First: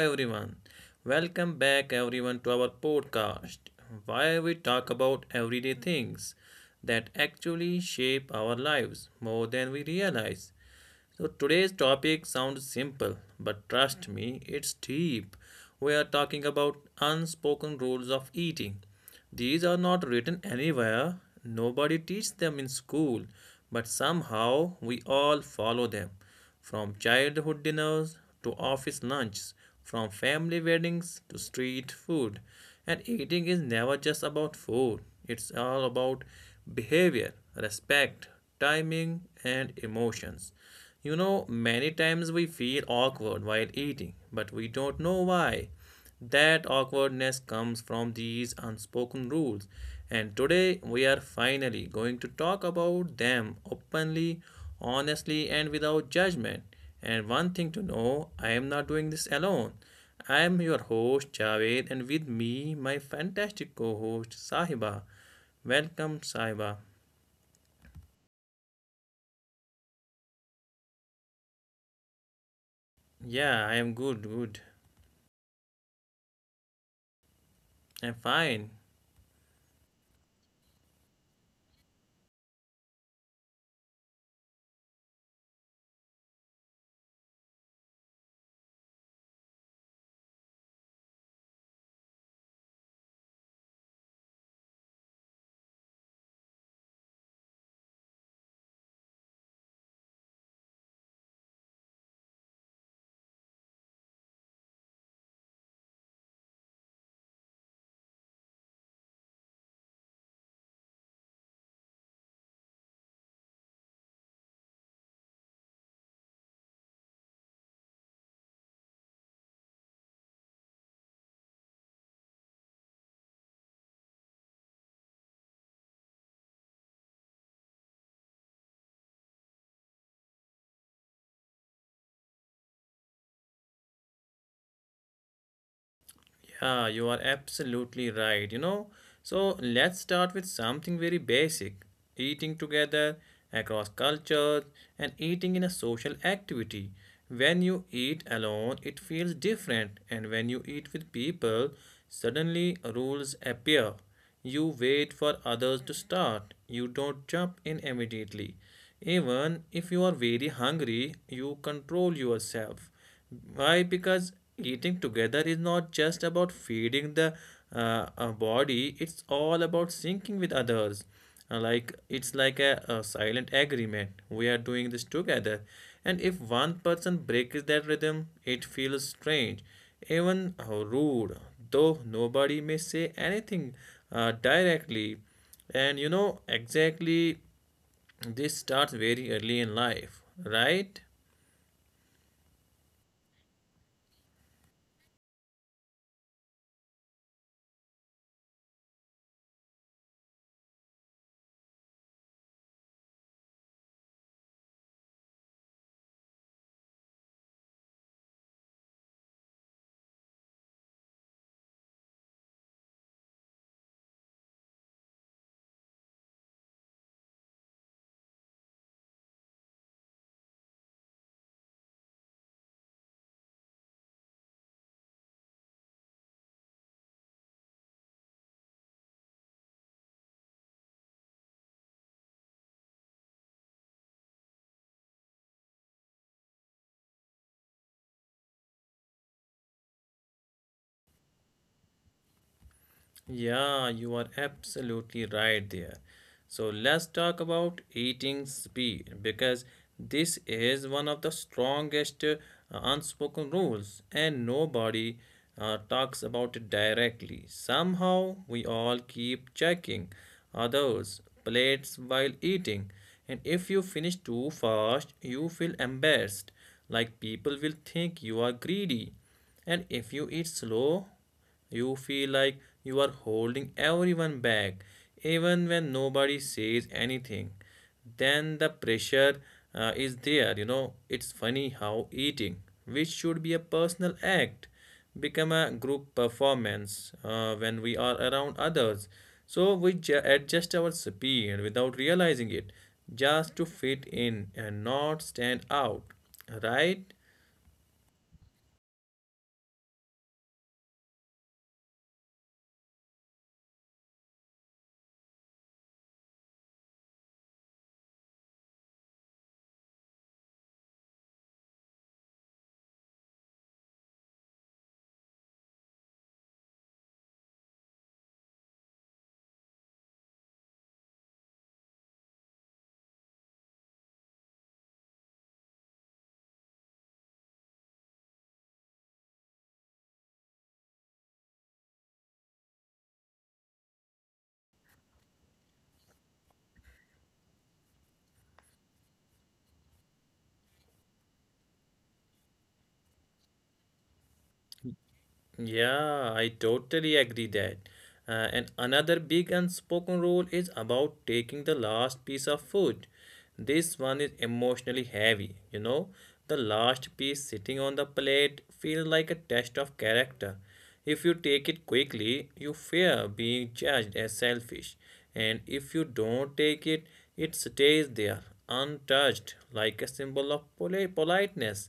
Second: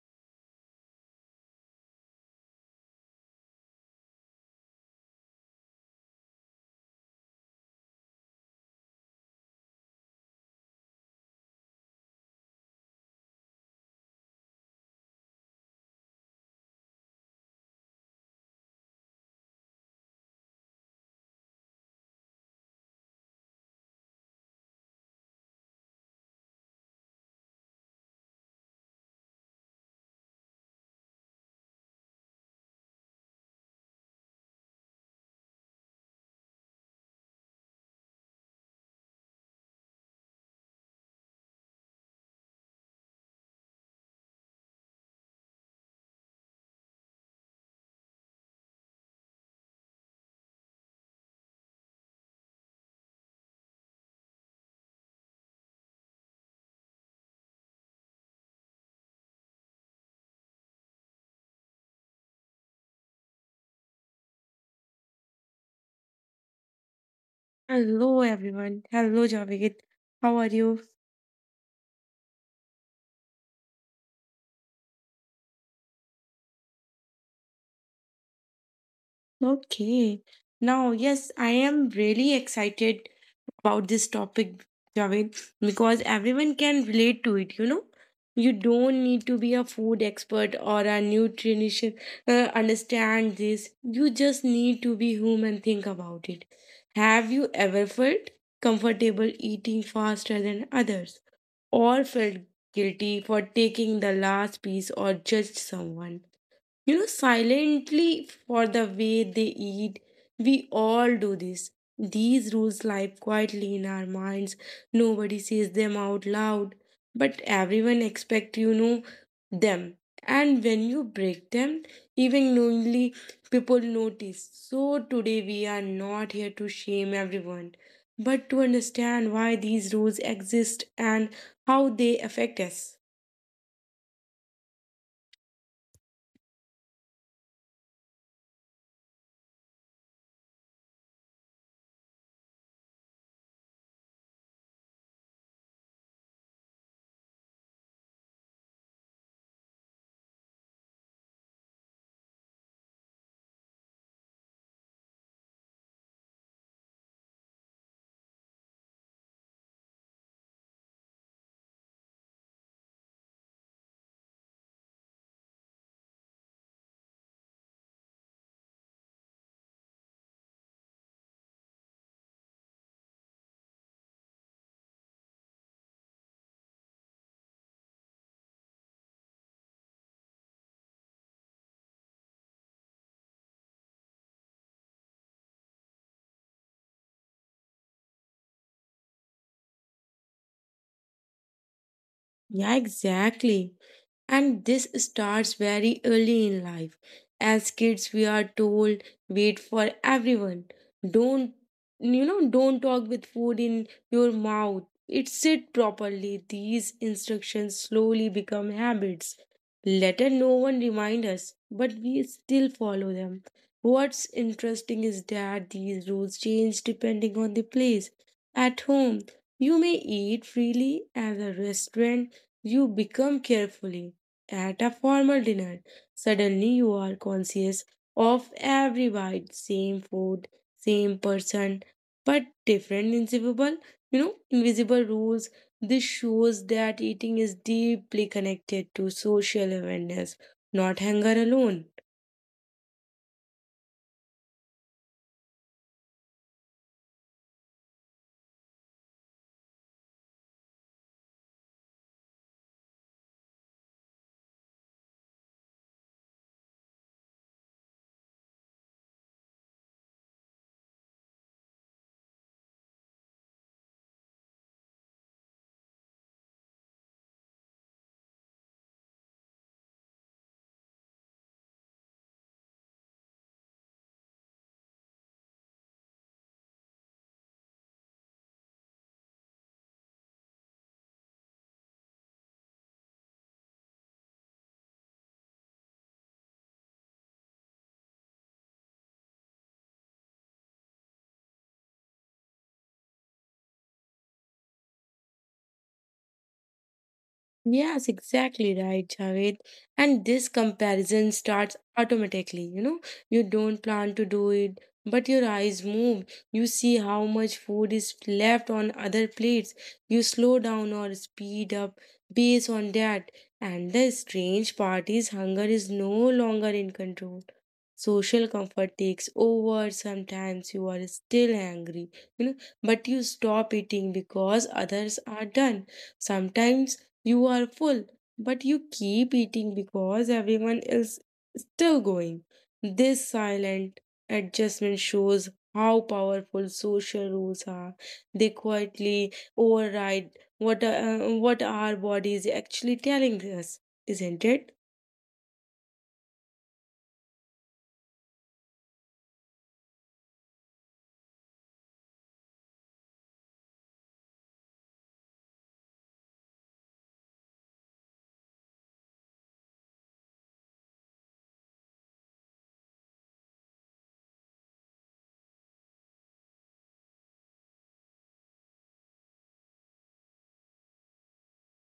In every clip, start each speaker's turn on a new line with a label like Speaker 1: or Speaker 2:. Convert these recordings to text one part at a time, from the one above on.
Speaker 1: everyone. Welcome back everyone to our podcast where we talk about everyday things that actually shape our lives more than we realize. So today's topic sounds simple, but trust me, it's deep. We are talking about unspoken rules of eating. These are not written anywhere. Nobody teaches them in school, but somehow we all follow them. From childhood dinners to office lunches, from family weddings to street food. And eating is never just about food. It's all about behavior, respect, timing, and emotions. You know, many times we feel awkward while eating, but we don't know why. That awkwardness comes from these unspoken rules, and today we are finally going to talk about them openly, honestly, and without judgment. And one thing to know, I am not doing this alone. I am your host, Javed, and with me, my fantastic co host, Sahiba. Welcome, Sahiba.
Speaker 2: Hello, everyone. Hello, Javed. How are you?
Speaker 1: Yeah, I am good, good. I'm fine.
Speaker 2: Okay. Now, yes, I am really excited about this topic, Javed, because everyone can relate to it, you know? You don't need to be a food expert or a nutritionist understand this. You just need to be human, think about it. Have you ever felt comfortable eating faster than others or felt guilty for taking the last piece or judged someone silently for the way they eat. We all do this. These rules lie quietly in our minds. Nobody says them out loud, but everyone expect them. And when you break them, even knowingly, people notice. So today we are not here to shame everyone, but to understand why these rules exist and how they affect us.
Speaker 1: Yeah, you are absolutely right. You know, so let's start with something very basic: eating together across cultures and eating in a social activity. When you eat alone, it feels different, and when you eat with people, suddenly rules appear. You wait for others to start, you don't jump in immediately. Even if you are very hungry, you control yourself. Why? Because eating together is not just about feeding the body, it's all about syncing with others. Like it's like a silent agreement. We are doing this together. And if one person breaks that rhythm, it feels strange, even rude, though nobody may say anything directly. And you know, exactly this starts very early in life, right?
Speaker 2: Yeah, exactly. And this starts very early in life. As kids, we are told, wait for everyone. Don't, you know, Don't talk with food in your mouth. It sit properly. These instructions slowly become habits. Later, no one remind us, but we still follow them. What's interesting is that these rules change depending on the place. At home, you may eat freely. At a restaurant, you become carefully at a formal dinner, suddenly you are conscious of every bite, same food, same person, but different invisible, invisible rules. This shows that eating is deeply connected to social awareness, not hunger alone.
Speaker 1: Yeah, you are absolutely right there. So let's talk about eating speed because this is one of the strongest unspoken rules, and nobody talks about it directly. Somehow, we all keep checking others' plates while eating, and if you finish too fast, you feel embarrassed, like people will think you are greedy. And if you eat slow, you feel like you are holding everyone back, even when nobody says anything. Then the pressure is there. You know, it's funny how eating, which should be a personal act, become a group performance when we are around others. So we adjust our speed without realizing it, just to fit in and not stand out, right?
Speaker 2: Yes, exactly right, Javed. And this comparison starts automatically. You know, you don't plan to do it, but your eyes move. You see how much food is left on other plates. You slow down or speed up based on that. And the strange part is hunger is no longer in control. Social comfort takes over. Sometimes you are still hungry, you know, but you stop eating because others are done. Sometimes you are full, but you keep eating because everyone is still going. This silent adjustment shows how powerful social rules are. They quietly override what, uh, what our body is actually telling us, isn't it?
Speaker 1: Yeah, I totally agree that. And another big unspoken rule is about taking the last piece of food. This one is emotionally heavy, you know. The last piece sitting on the plate feels like a test of character. If you take it quickly, you fear being judged as selfish. And if you don't take it, it stays there, untouched, like a symbol of politeness,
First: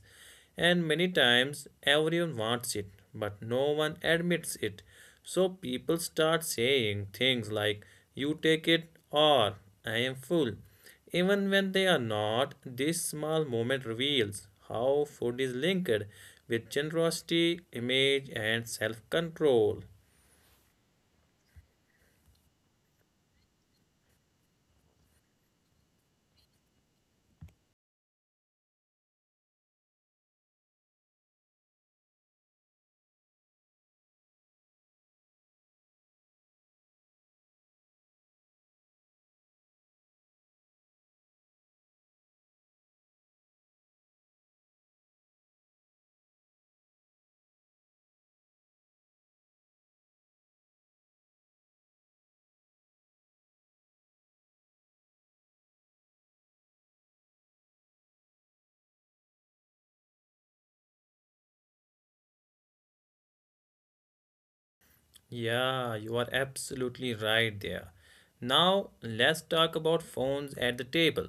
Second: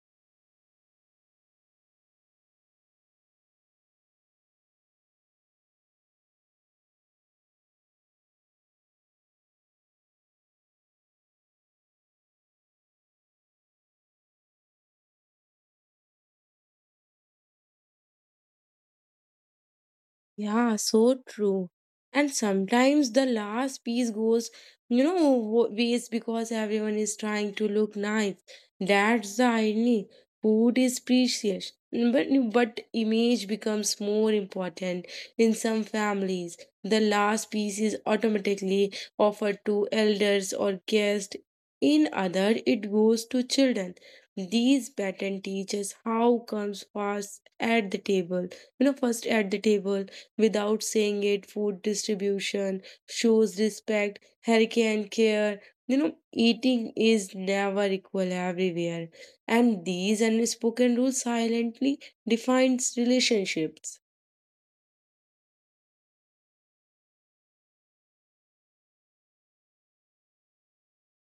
Speaker 1: and many times everyone wants it, but no one admits it. So people start saying things like, "You take it," or "I am full." Even when they are not, this small moment reveals how food is linked with generosity, image, and self control.
Speaker 2: Yeah, so true. And sometimes the last piece goes, waste because everyone is trying to look nice. That's the irony. Food is precious, but image becomes more important in some families. The last piece is automatically offered to elders or guests. In other, it goes to children. These pattern teaches how comes first at the table. First at the table without saying it, food distribution shows respect, hurricane care. You know, eating is never equal everywhere. And these unspoken rules silently defines relationships.
Speaker 1: Yeah, you are absolutely right there. Now, let's talk about phones at the table.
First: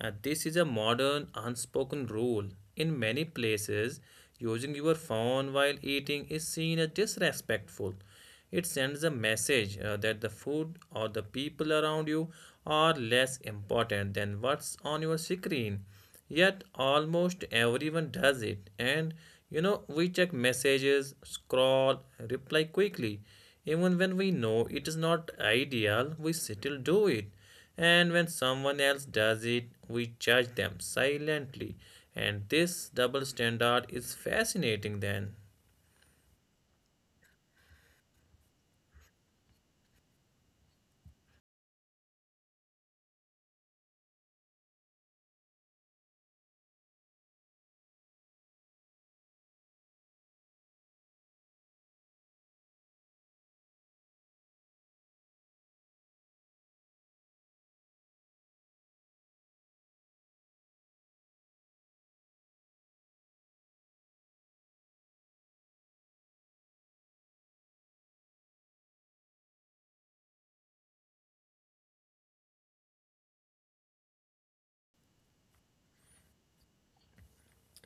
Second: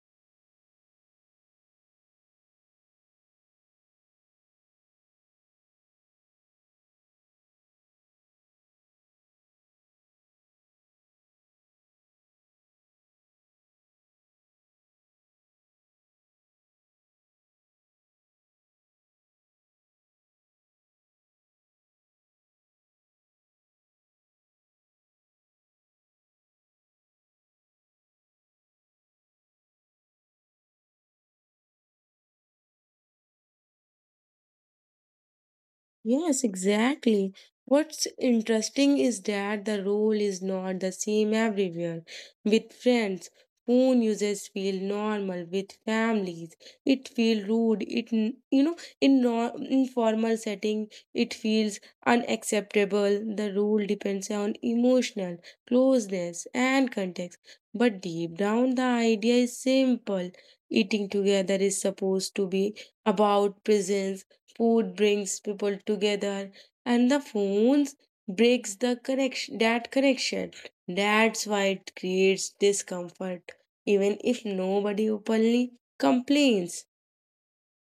Speaker 1: This is a modern unspoken rule. In many places, using your phone while eating is seen as disrespectful. It sends a message that the food or the people around you are less important than what's on your screen. Yet almost everyone does it. And you know, we check messages, scroll, reply quickly. Even when we know it is not ideal, we still do it. And when someone else does it, we judge them silently. And this double standard is fascinating then.
Speaker 2: Yes, exactly. What's interesting is that the role is not the same everywhere. With friends, phone users feel normal. With families, it feels rude. You know in no, informal setting, it feels unacceptable. The rule depends on emotional closeness and context. But deep down, the idea is simple. Eating together is supposed to be about presence. Food brings people together, and the phones breaks the connection that connection. That's why it creates discomfort, even if nobody openly complains.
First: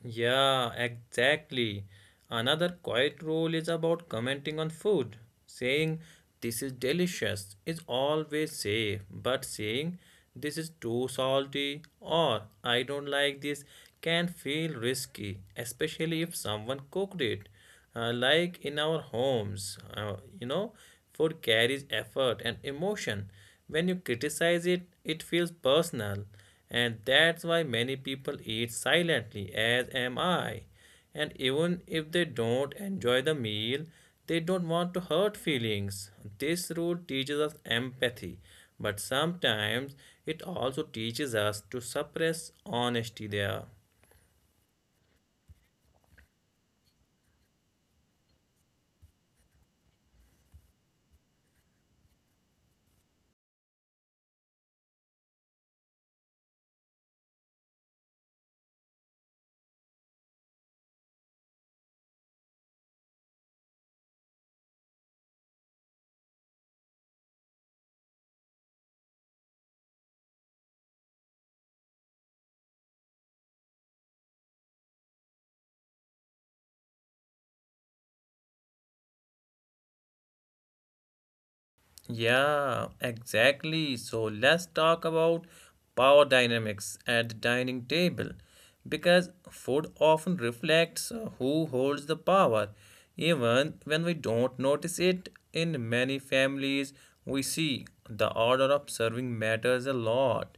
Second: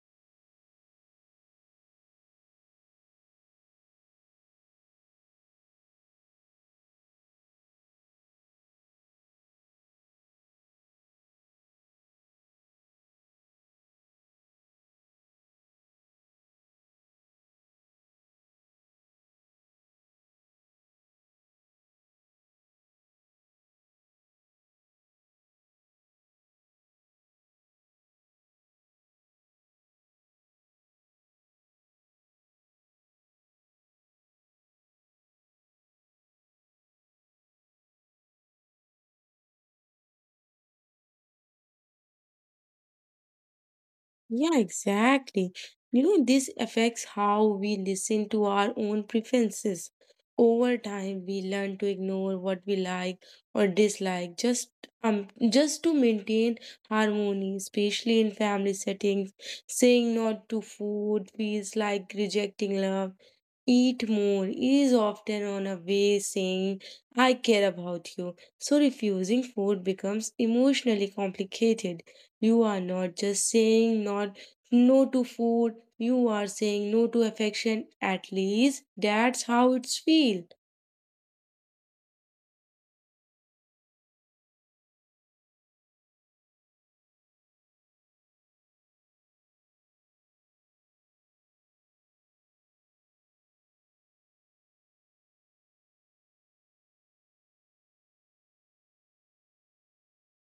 Speaker 1: Yeah, exactly. Another quiet rule is about commenting on food. Saying "this is delicious" is always safe, but saying "this is too salty" or "I don't like this" can feel risky, especially if someone cooked it. Like in our homes, you know, food carries effort and emotion. When you criticize it, it feels personal, and that's why many people eat silently, as am I. And even if they don't enjoy the meal, they don't want to hurt feelings. This rule teaches us empathy, but sometimes it also teaches us to suppress honesty there.
Speaker 2: Yeah, exactly. You know, this affects how we listen to our own preferences. Over time, we learn to ignore what we like or dislike just just to maintain harmony, especially in family settings. Saying not to food feels like rejecting love. Eat more is often on a way saying, I care about you. So refusing food becomes emotionally complicated. You are not just saying not no to food, you are saying no to affection. At least that's how it's feel.
Speaker 1: Yeah, exactly. So let's talk about power dynamics at the dining table because food often reflects who holds the power. Even when we don't notice it, in many families, we see the order of serving matters a lot,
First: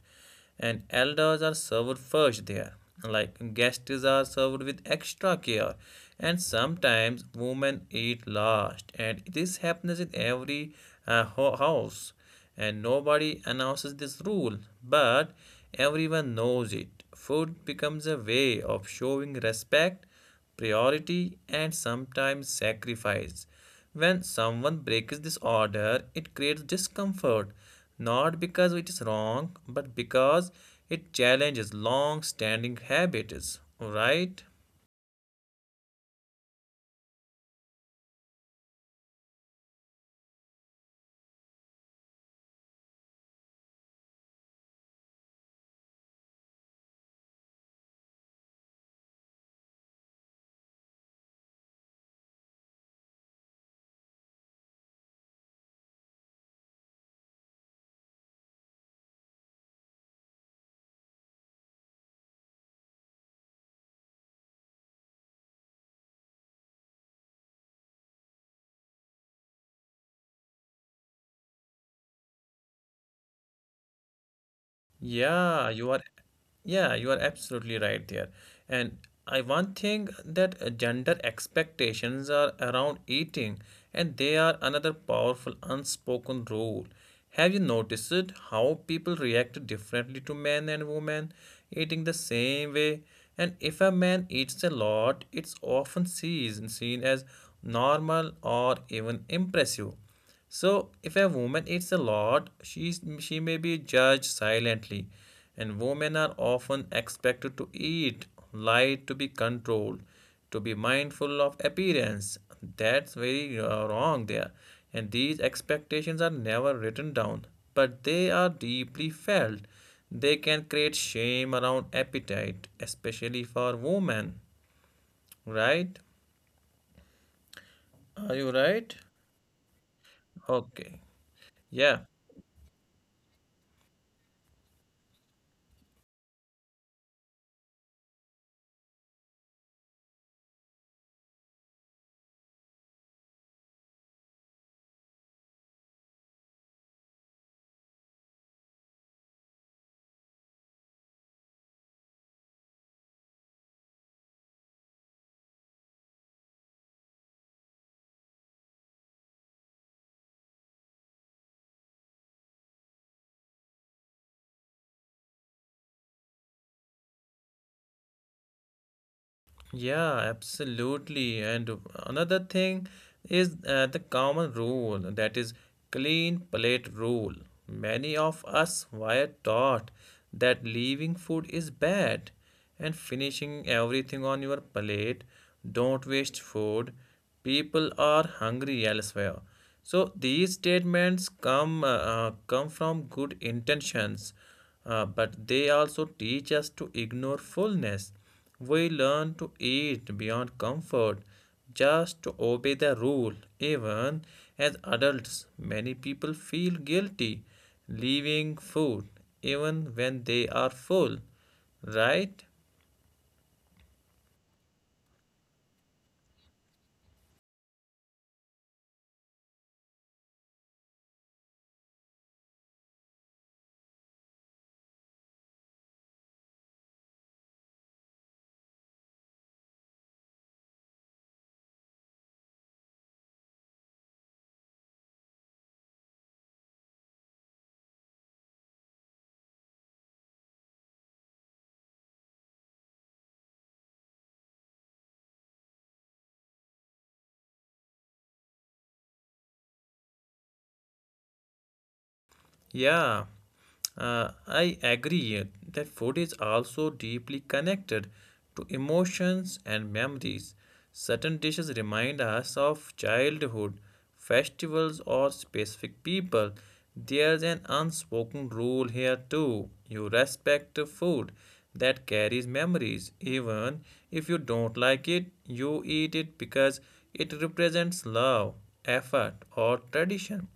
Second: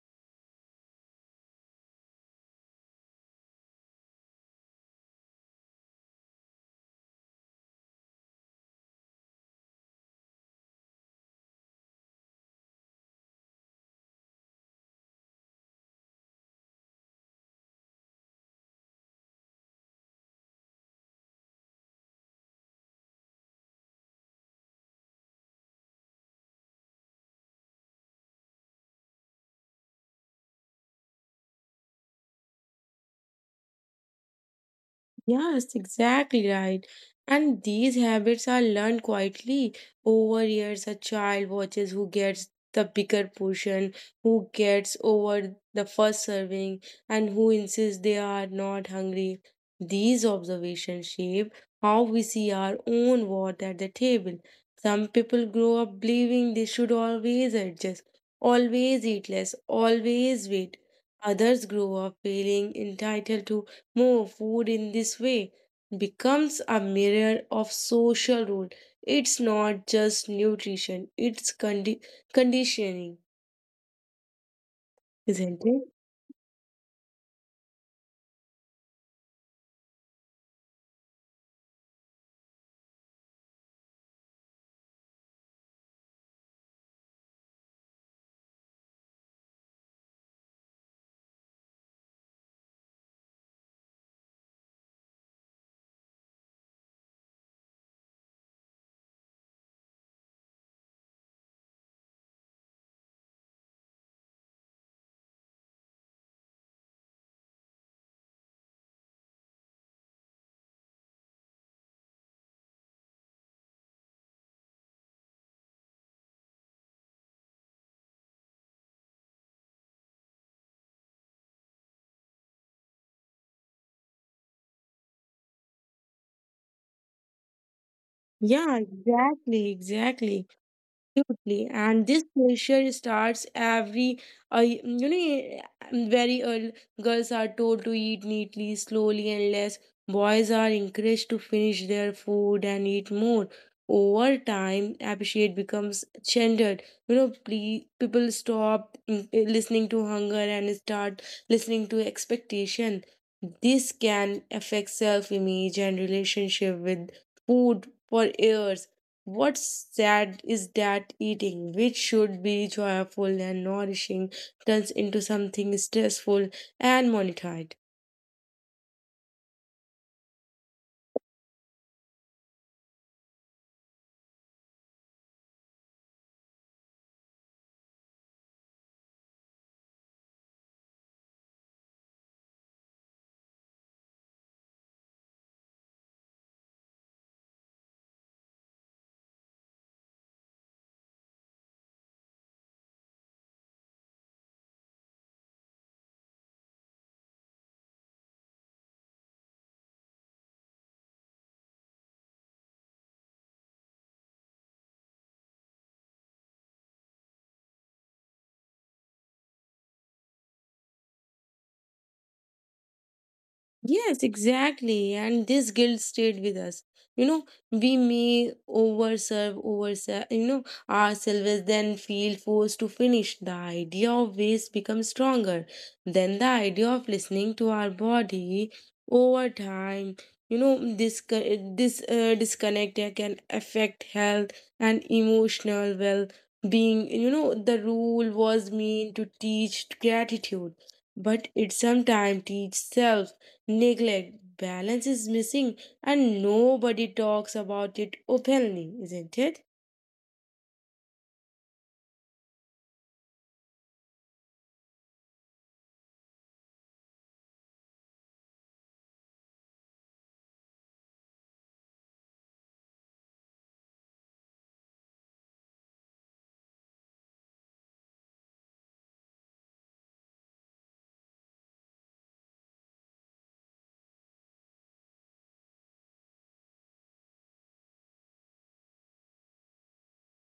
Speaker 1: and elders are served first there. Like, guests are served with extra care, and sometimes women eat last. And this happens in every uh, house, and nobody announces this rule, but everyone knows it. Food becomes a way of showing respect, priority, and sometimes sacrifice. When someone breaks this order, it creates discomfort, not because it is wrong, but because it challenges long standing habits, right?
Speaker 2: Yes, exactly right. And these habits are learned quietly. Over years, a child watches who gets the bigger portion, who gets over the first serving, and who insists they are not hungry. These observations shape how we see our own worth at the table. Some people grow up believing they should always adjust, always eat less, always wait. Others grow up feeling entitled to more food in this way becomes a mirror of social rule. It's not just nutrition, conditioning, isn't
Speaker 1: Yeah,
Speaker 2: it?
Speaker 1: you are Yeah, you are absolutely right there. And I one thing that gender expectations are around eating, and they are another powerful unspoken rule. Have you noticed it, how people react differently to men and women eating the same way? And if a man eats a lot, it's often sees seen as normal or even impressive. So, if a woman eats a lot, she may be judged silently, and women are often expected to eat light, to be controlled, to be mindful of appearance. That's very wrong there. And these expectations are never written down, but they are deeply felt. They can create shame around appetite, especially for women, right? Are you
Speaker 2: Yeah,
Speaker 1: right?
Speaker 2: exactly, exactly.
Speaker 1: Okay.
Speaker 2: Absolutely,
Speaker 1: Yeah.
Speaker 2: and this pressure starts every, you know, eh, mm, very early. Girls are told to eat neatly, slowly, and less. Boys are encouraged to finish their food and eat more. Over time, appreciate becomes gendered. You know, please, people stop listening to hunger and start listening to expectation. This can affect self-image and relationship with food for years. What's sad is that eating, which should be joyful and nourishing, turns into something stressful and monitored.
Speaker 1: Yeah, absolutely. And another thing is the common rule that is clean plate rule. Many of us were taught that leaving food is bad and finishing everything on your plate. Don't waste food. People are hungry elsewhere. So these statements come from good intentions, but they also teach us to ignore fullness. We learn to eat beyond comfort just to obey the rule. Even as adults, many people feel guilty leaving food even when they are full, right?
Speaker 2: Yes, exactly. And this guilt stayed with us. You know, we may overserve ourselves, then feel forced to finish. The idea of waste becomes stronger than the idea of listening to our body over time. This disconnect can affect health and emotional well-being. You know, the rule was meant to teach gratitude, but it sometimes teaches self neglect. Balance is missing, and nobody talks about it openly, isn't it?
Speaker 1: Yeah, I agree that food is also deeply connected to emotions and memories. Certain dishes remind us of childhood, festivals, or specific people. There's an unspoken rule here too. You respect the food that carries memories. Even if you don't like it, you eat it because it represents love, effort, or tradition.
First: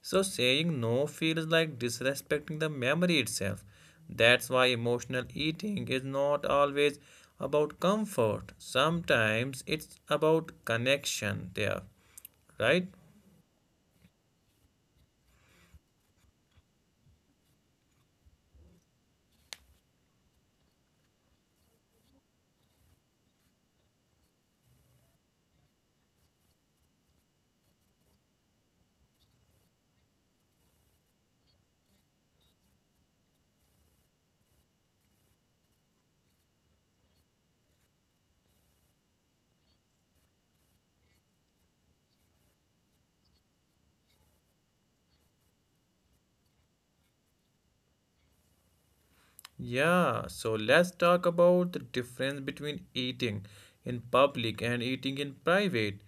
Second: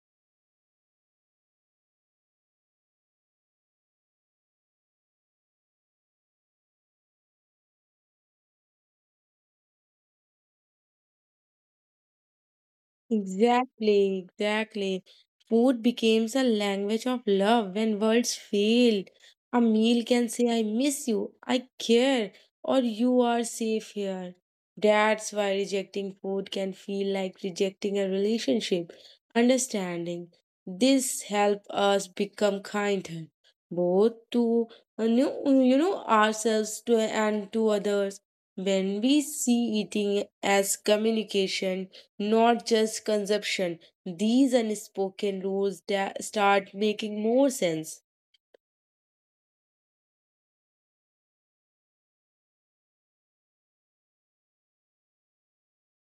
Speaker 1: So saying no feels like disrespecting the memory itself. That's why emotional eating is not always about comfort. Sometimes it's about connection there, right?
Speaker 2: Exactly. Food becomes a language of love when words fail. A meal can say, I miss you, I care, or you are safe here. That's why rejecting food can feel like rejecting a relationship. Understanding this help us become kinder, both to uh, you ourselves to and to others. When we see eating as communication, not just consumption. These unspoken rules start making more sense.
Speaker 1: Yeah, so let's talk about the difference between eating in public and eating in private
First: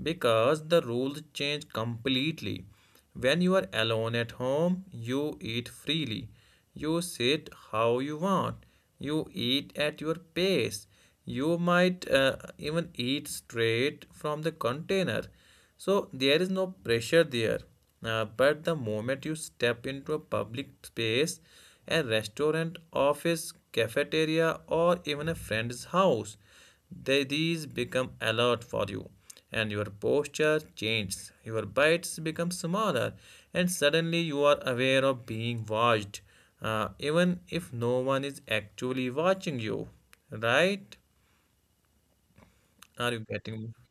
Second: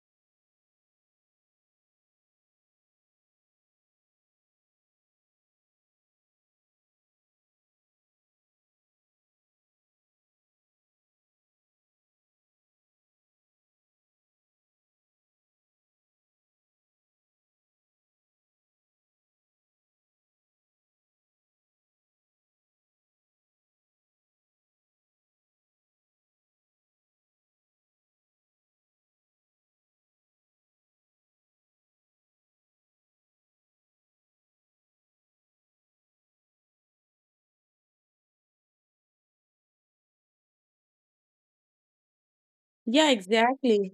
Speaker 1: because the rules change completely. When you are alone at home, you eat freely. You sit how you want. You eat at your pace. You might even eat straight from the container. So there is no pressure there. But the moment you step into a public space, a restaurant, office, cafeteria, or even a friend's house, they, these become alert for you. And your posture changes, your bites become smaller, and suddenly you are aware of being watched, even if no one is actually watching you. Right?
Speaker 2: Yeah,
Speaker 1: Are you getting me?
Speaker 2: exactly.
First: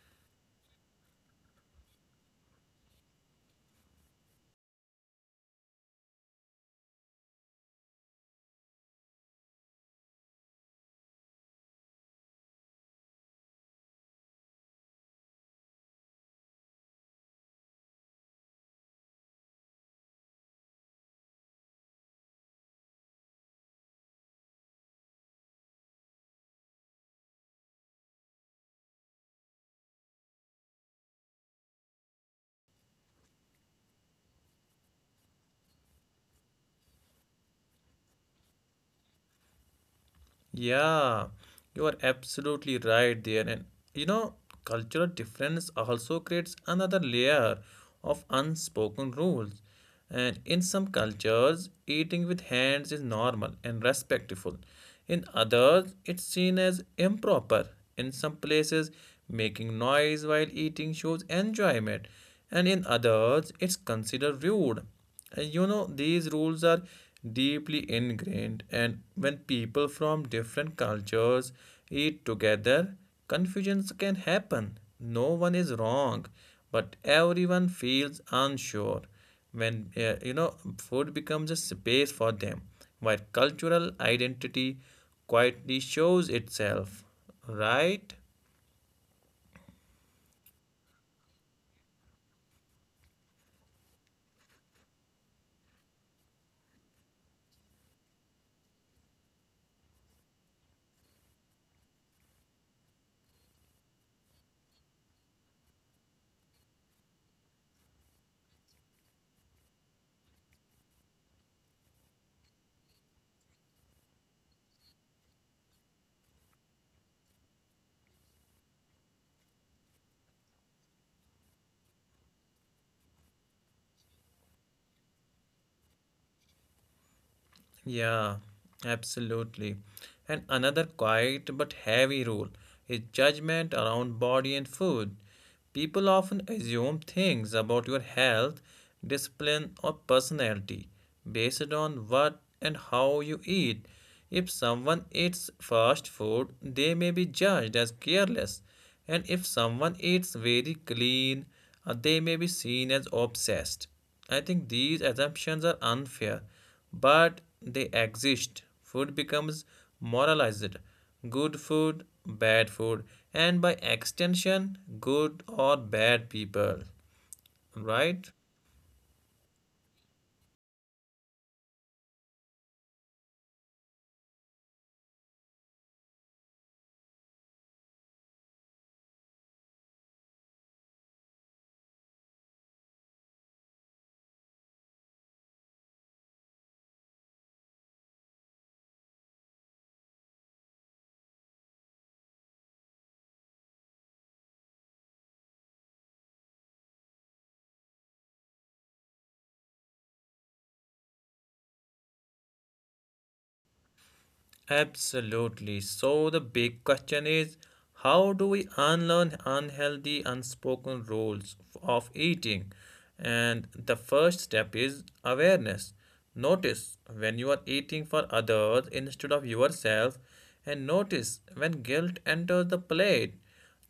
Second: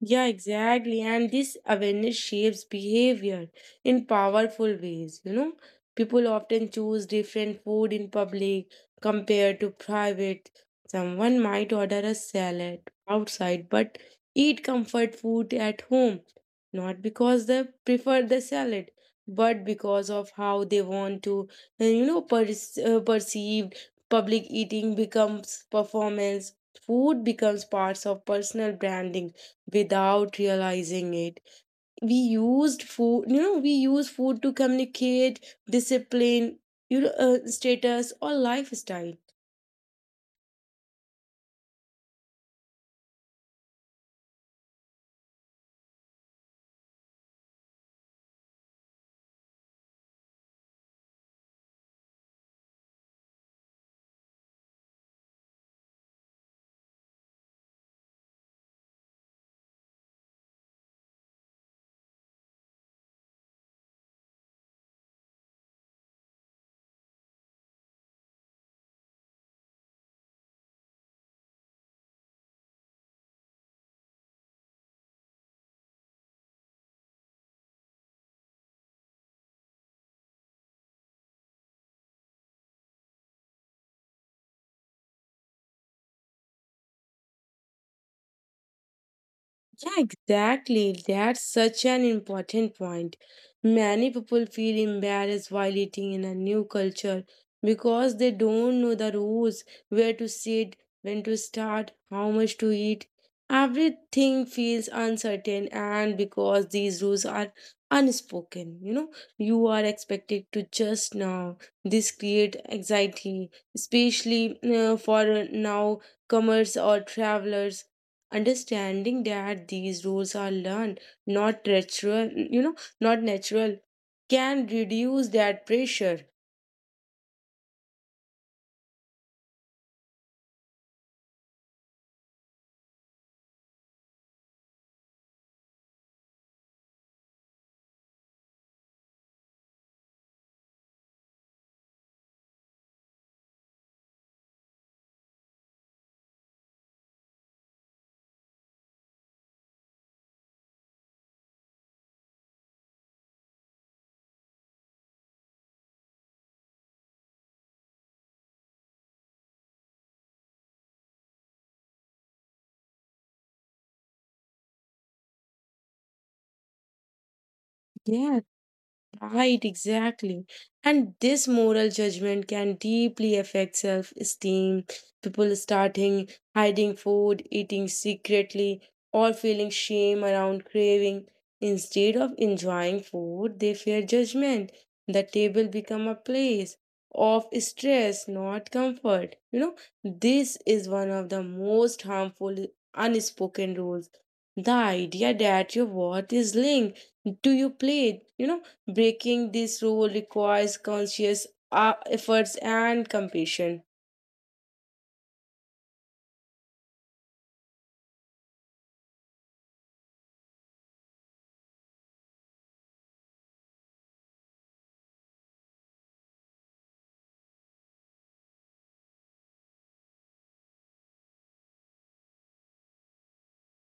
Speaker 2: Yeah, exactly. And this awareness shapes behavior in powerful ways. You know, people often choose different food in public compared to private. Someone might order a salad outside but eat comfort food at home, not because they prefer the salad, but because of how they want to perceived. Public eating becomes performance. Food becomes parts of personal branding without realizing it. We use food to communicate discipline, status or lifestyle.
Speaker 1: Yeah, you are absolutely right there. And you know, cultural difference also creates another layer of unspoken rules. And in some cultures, eating with hands is normal and respectful. In others, it's seen as improper. In some places, making noise while eating shows enjoyment. And in others, it's considered rude. And you know, these rules are deeply ingrained, and when people from different cultures eat together, confusions can happen. No one is wrong, but everyone feels unsure when food becomes a space for them, where cultural identity quietly shows itself, right?
Speaker 2: Yeah, exactly. That's such an important point. Many people feel embarrassed while eating in a new culture because they don't know the rules, where to sit, when to start, how much to eat. Everything feels uncertain, and because these rules are unspoken, you know, you are expected to just now. This create anxiety, especially for now comers or travelers understanding that these rules are learned not natural you know not natural can reduce that pressure.
Speaker 1: Yeah, absolutely. And another quiet but heavy rule is judgment around body and food. People often assume things about your health, discipline, or personality based on what and how you eat. If someone eats fast food, they may be judged as careless, and if someone eats very clean, they may be seen as obsessed. I think these assumptions are unfair, but they exist. Food becomes moralized: good food, bad food, and by extension, good or bad people, right?
Speaker 2: Yeah, Right, exactly. And this moral judgment can deeply affect self esteem. People starting hiding food, eating secretly, or feeling shame around craving. Instead of enjoying food, they fear judgment. The table become a place of stress, not comfort. You know, this is one of the most harmful unspoken rules. The idea that your worth is linked to your plate, Breaking this rule requires conscious efforts and compassion.
Speaker 1: Absolutely. So the big question is, how do we unlearn unhealthy, unspoken rules of eating? And the first step is awareness. Notice when you are eating for others instead of yourself, and notice when guilt enters the plate.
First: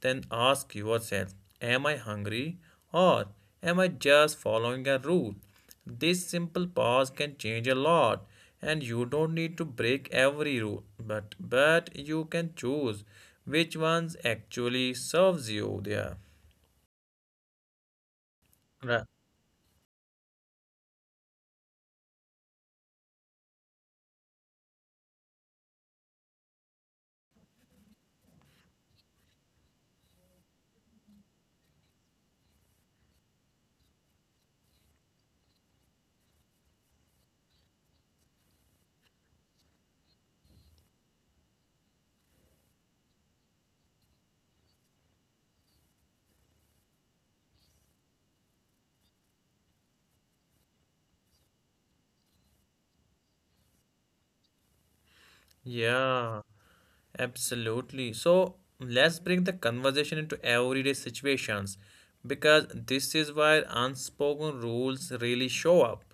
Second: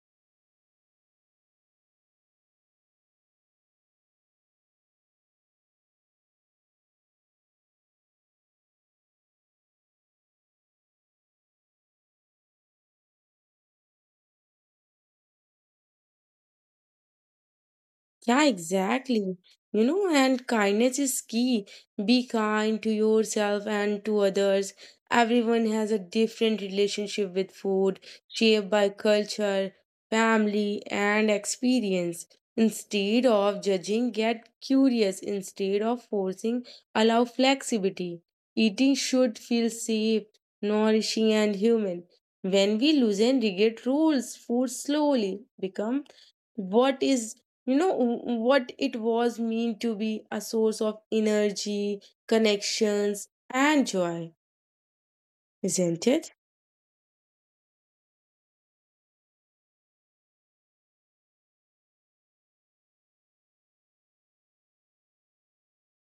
Speaker 1: Then ask yourself, am I hungry or am I just following a rule? This simple pause can change a lot, and you don't need to break every rule, but you can choose which ones actually serves you there.
Speaker 2: Yeah,
Speaker 1: Right.
Speaker 2: exactly. You know, and kindness is key. Be kind to yourself and to others. Everyone has a different relationship with food, shaped by culture, family, and experience. Instead of judging, get curious. Instead of forcing, allow flexibility. Eating should feel safe, nourishing, and human. When we loosen rigid rules, food slowly become what is you know w- what it was mean to be a source of energy connections and joy isn't it?
Speaker 1: Yeah, absolutely. So let's bring the conversation into everyday situations because this is where unspoken rules really show up.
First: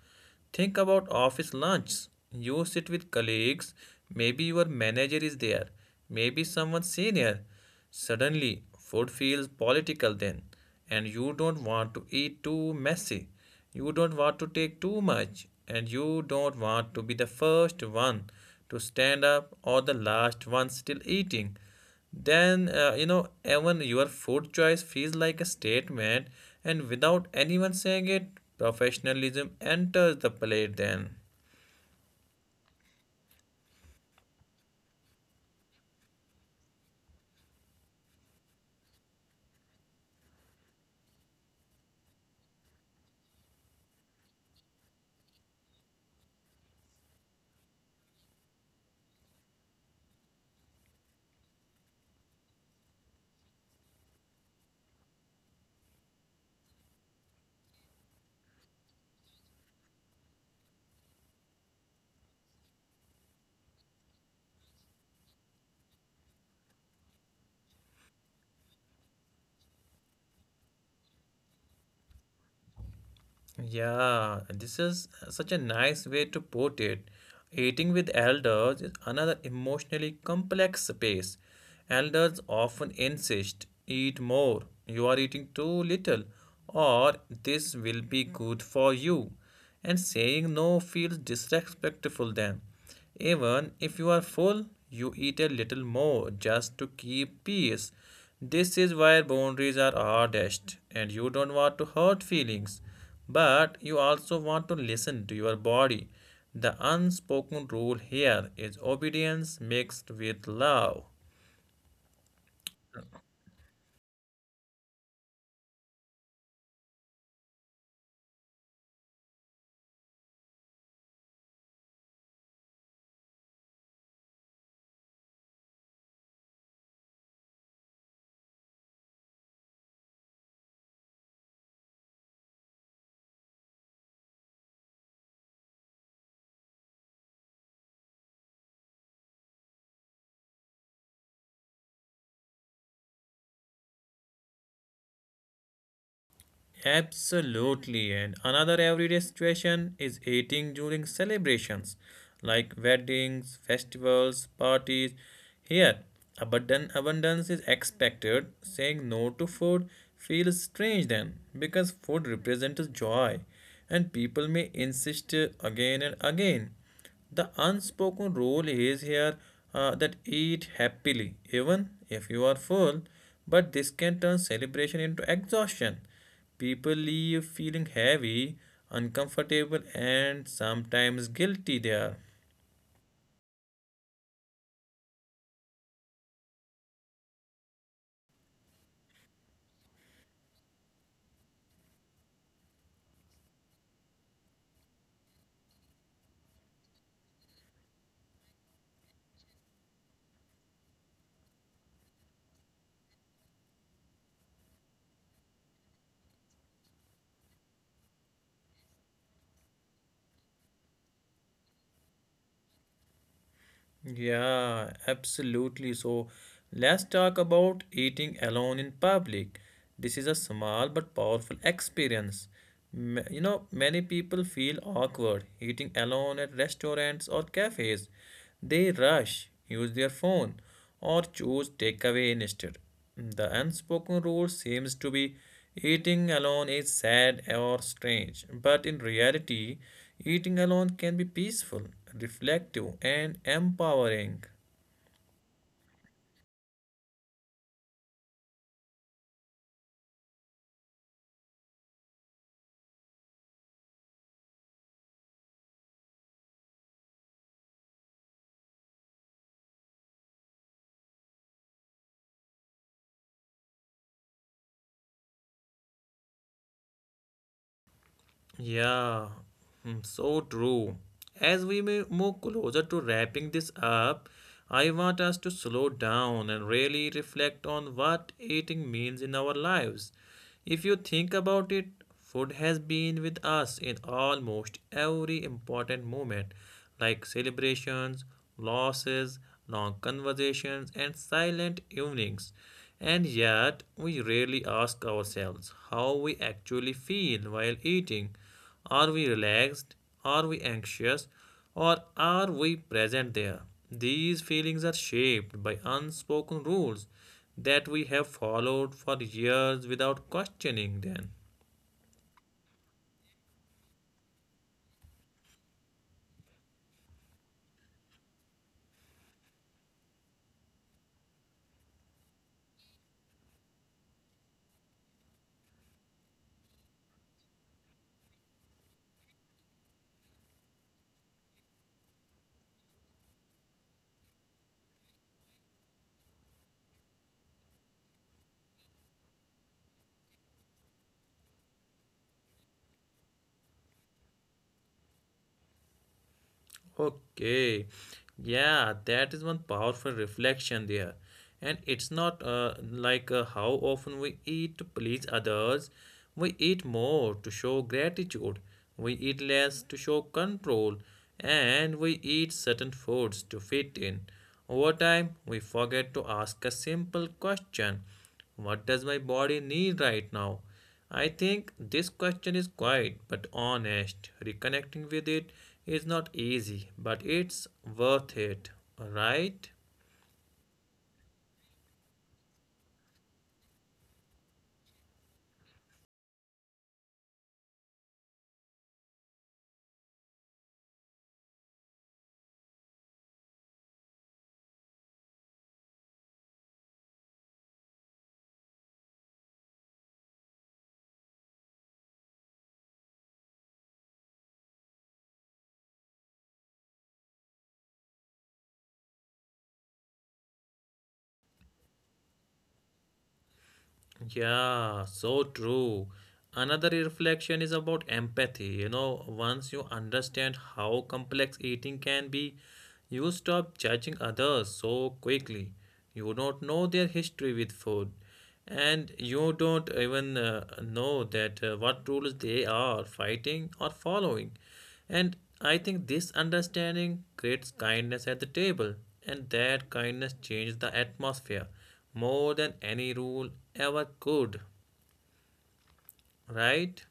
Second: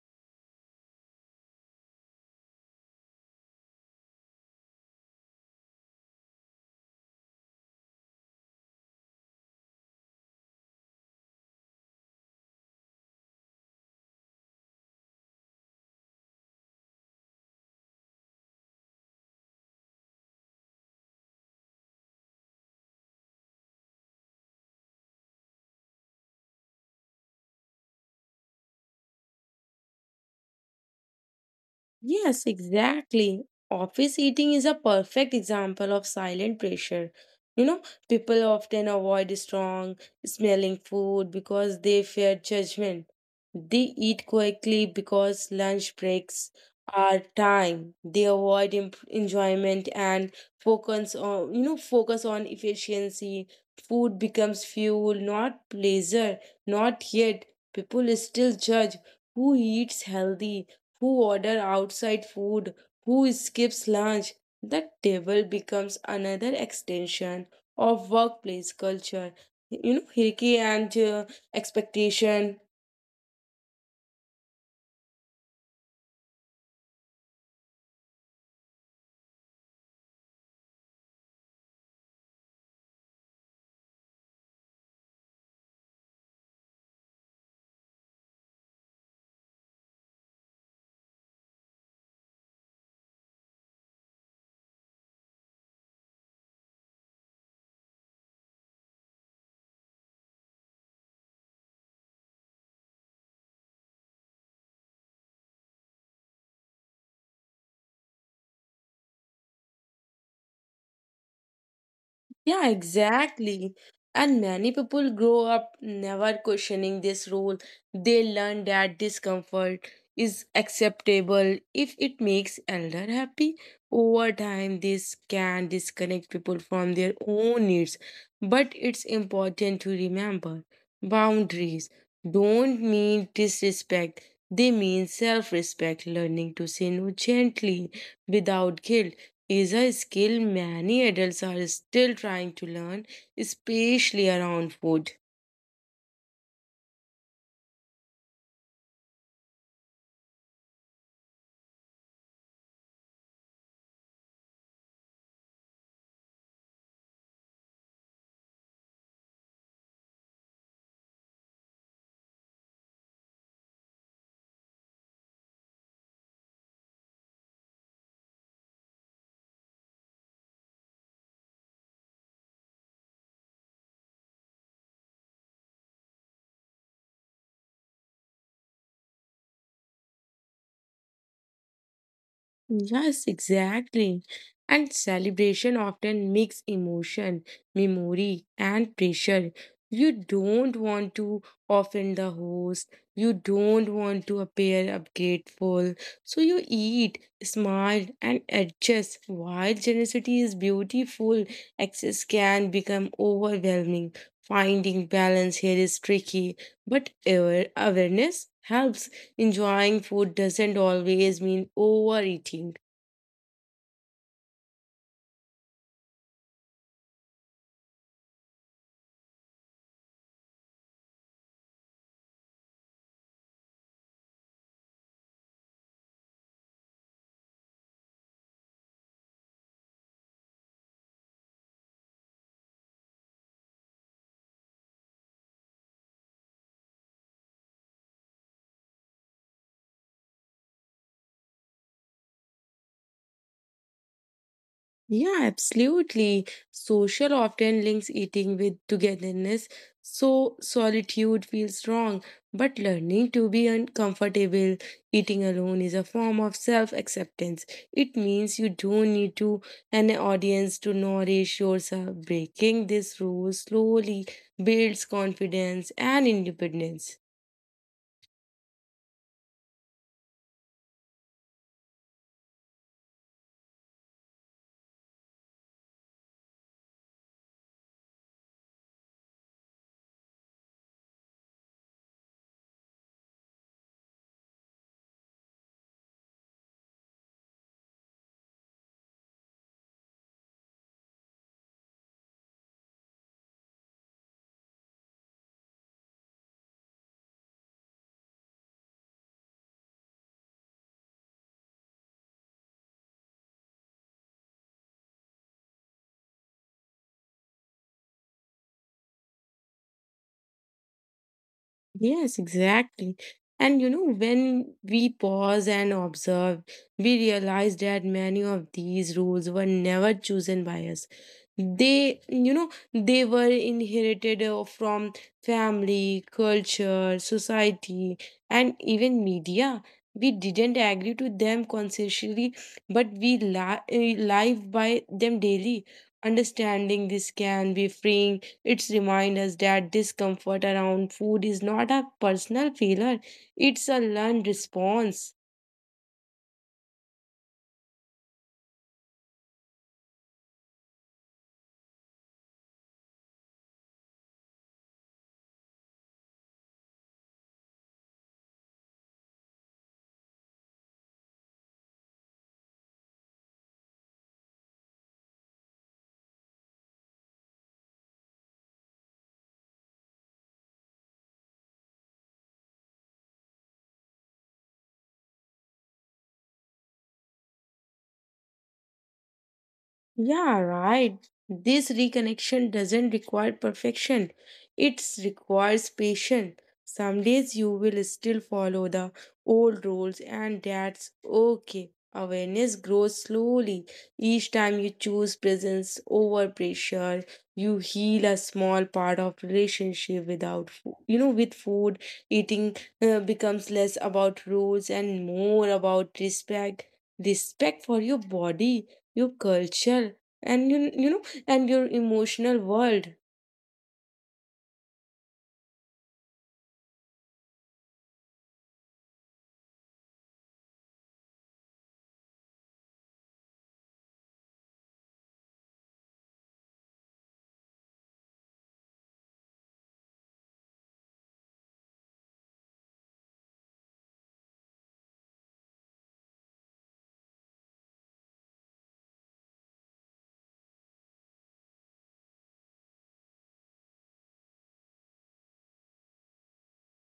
Speaker 1: Think about office lunch. You sit with colleagues, maybe your manager is there, maybe someone senior. Suddenly, food feels political then, and you don't want to eat too messy. You don't want to take too much, and you don't want to be the first one to stand up or the last one still eating. Then, even your food choice feels like a statement, and without anyone saying it, professionalism enters the plate then.
Speaker 2: Yes, exactly. Office eating is a perfect example of silent pressure. You know, people often avoid strong smelling food because they fear judgment. They eat quickly because lunch breaks are time. They avoid enjoyment and focus on, focus on efficiency. Food becomes fuel, not pleasure. Not yet. People still judge who eats healthy who order outside food, who skips lunch. The table becomes another extension of workplace culture. You know, hierarchy and expectation.
Speaker 1: Yeah, this is such a nice way to put it. Eating with elders is another emotionally complex space. Elders often insist, eat more, you are eating too little, or this will be good for you. And saying no feels disrespectful then. Even if you are full, you eat a little more just to keep peace. This is where boundaries are hardest, and you don't want to hurt feelings, but you also want to listen to your body. The unspoken rule here is obedience mixed with love.
Speaker 2: Yeah, exactly. And many people grow up never questioning this rule. They learn that discomfort is acceptable if it makes elder happy. Over time, this can disconnect people from their own needs. But it's important to remember boundaries don't mean disrespect, they mean self respect, learning to say no gently without guilt is a skill many adults are still trying to learn, especially around food.
Speaker 1: Absolutely. And another everyday situation is eating during celebrations like weddings, festivals, parties. Here, abundant abundance is expected. Saying no to food feels strange then because food represents joy and people may insist again and again. The unspoken rule is here that eat happily, even if you are full, but this can turn celebration into exhaustion. People leave feeling heavy, uncomfortable, and sometimes guilty there.
Speaker 2: Yes, exactly. And celebration often mix emotion, memory, and pressure. You don't want to offend the host. You don't want to appear ungrateful. So you eat, smile, and adjust. While generosity is beautiful, excess can become overwhelming. Finding balance here is tricky, but awareness helps. Enjoying food doesn't always mean overeating.
Speaker 1: Yeah, absolutely. So let's talk about eating alone in public. This is a small but powerful experience. You know, many people feel awkward eating alone at restaurants or cafes. They rush, use their phone, or choose takeaway instead. The unspoken rule seems to be eating alone is sad or strange, but in reality, eating alone can be peaceful, reflective, and empowering.
Speaker 2: Yeah, absolutely. Social often links eating with togetherness, so solitude feels wrong. But learning to be uncomfortable eating alone is a form of self acceptance. It means you don't need to an audience to nourish yourself. Breaking this rule slowly builds confidence and independence.
Speaker 1: Yeah, mm, so true. As we may move closer to wrapping this up, I want us to slow down and really reflect on what eating means in our lives. If you think about it, food has been with us in almost every important moment, like celebrations, losses, long conversations, and silent evenings. And yet, we rarely ask ourselves how we actually feel while eating. Are we relaxed? Are we anxious? Or are we present there? These feelings are shaped by unspoken rules that we have followed for years without questioning them.
Speaker 2: Yes, exactly. And you know, when we pause and observe, we realize that many of these rules were never chosen by us. They were inherited from family, culture, society, and even media. We didn't agree to them consciously, but we live by them daily. Understanding this can be freeing it's remind us that discomfort around food is not a personal failure, it's a learned response.
Speaker 1: Okay. Yeah, that is one powerful reflection there. And it's not like how often we eat to please others. We eat more to show gratitude. We eat less to show control. And we eat certain foods to fit in. Over time, we forget to ask a simple question. What does my body need right now? I think this question is quiet but honest. Reconnecting with it is not easy, but it's worth it, right?
Speaker 2: Yeah, right. This reconnection doesn't require perfection. It requires patience. Some days you will still follow the old rules, and that's okay. Awareness grows slowly. Each time you choose presence over pressure, you heal a small part of relationship without food. You know, with food, eating becomes less about rules and more about respect. Respect for your body your culture and you know and your emotional world.
Speaker 1: Yeah, so true. Another reflection is about empathy. You know, once you understand how complex eating can be, you stop judging others so quickly. You don't know their history with food, and you don't even know that what rules they are fighting or following. And I think this understanding creates kindness at the table, and that kindness changes the atmosphere more than any rule ever could, right?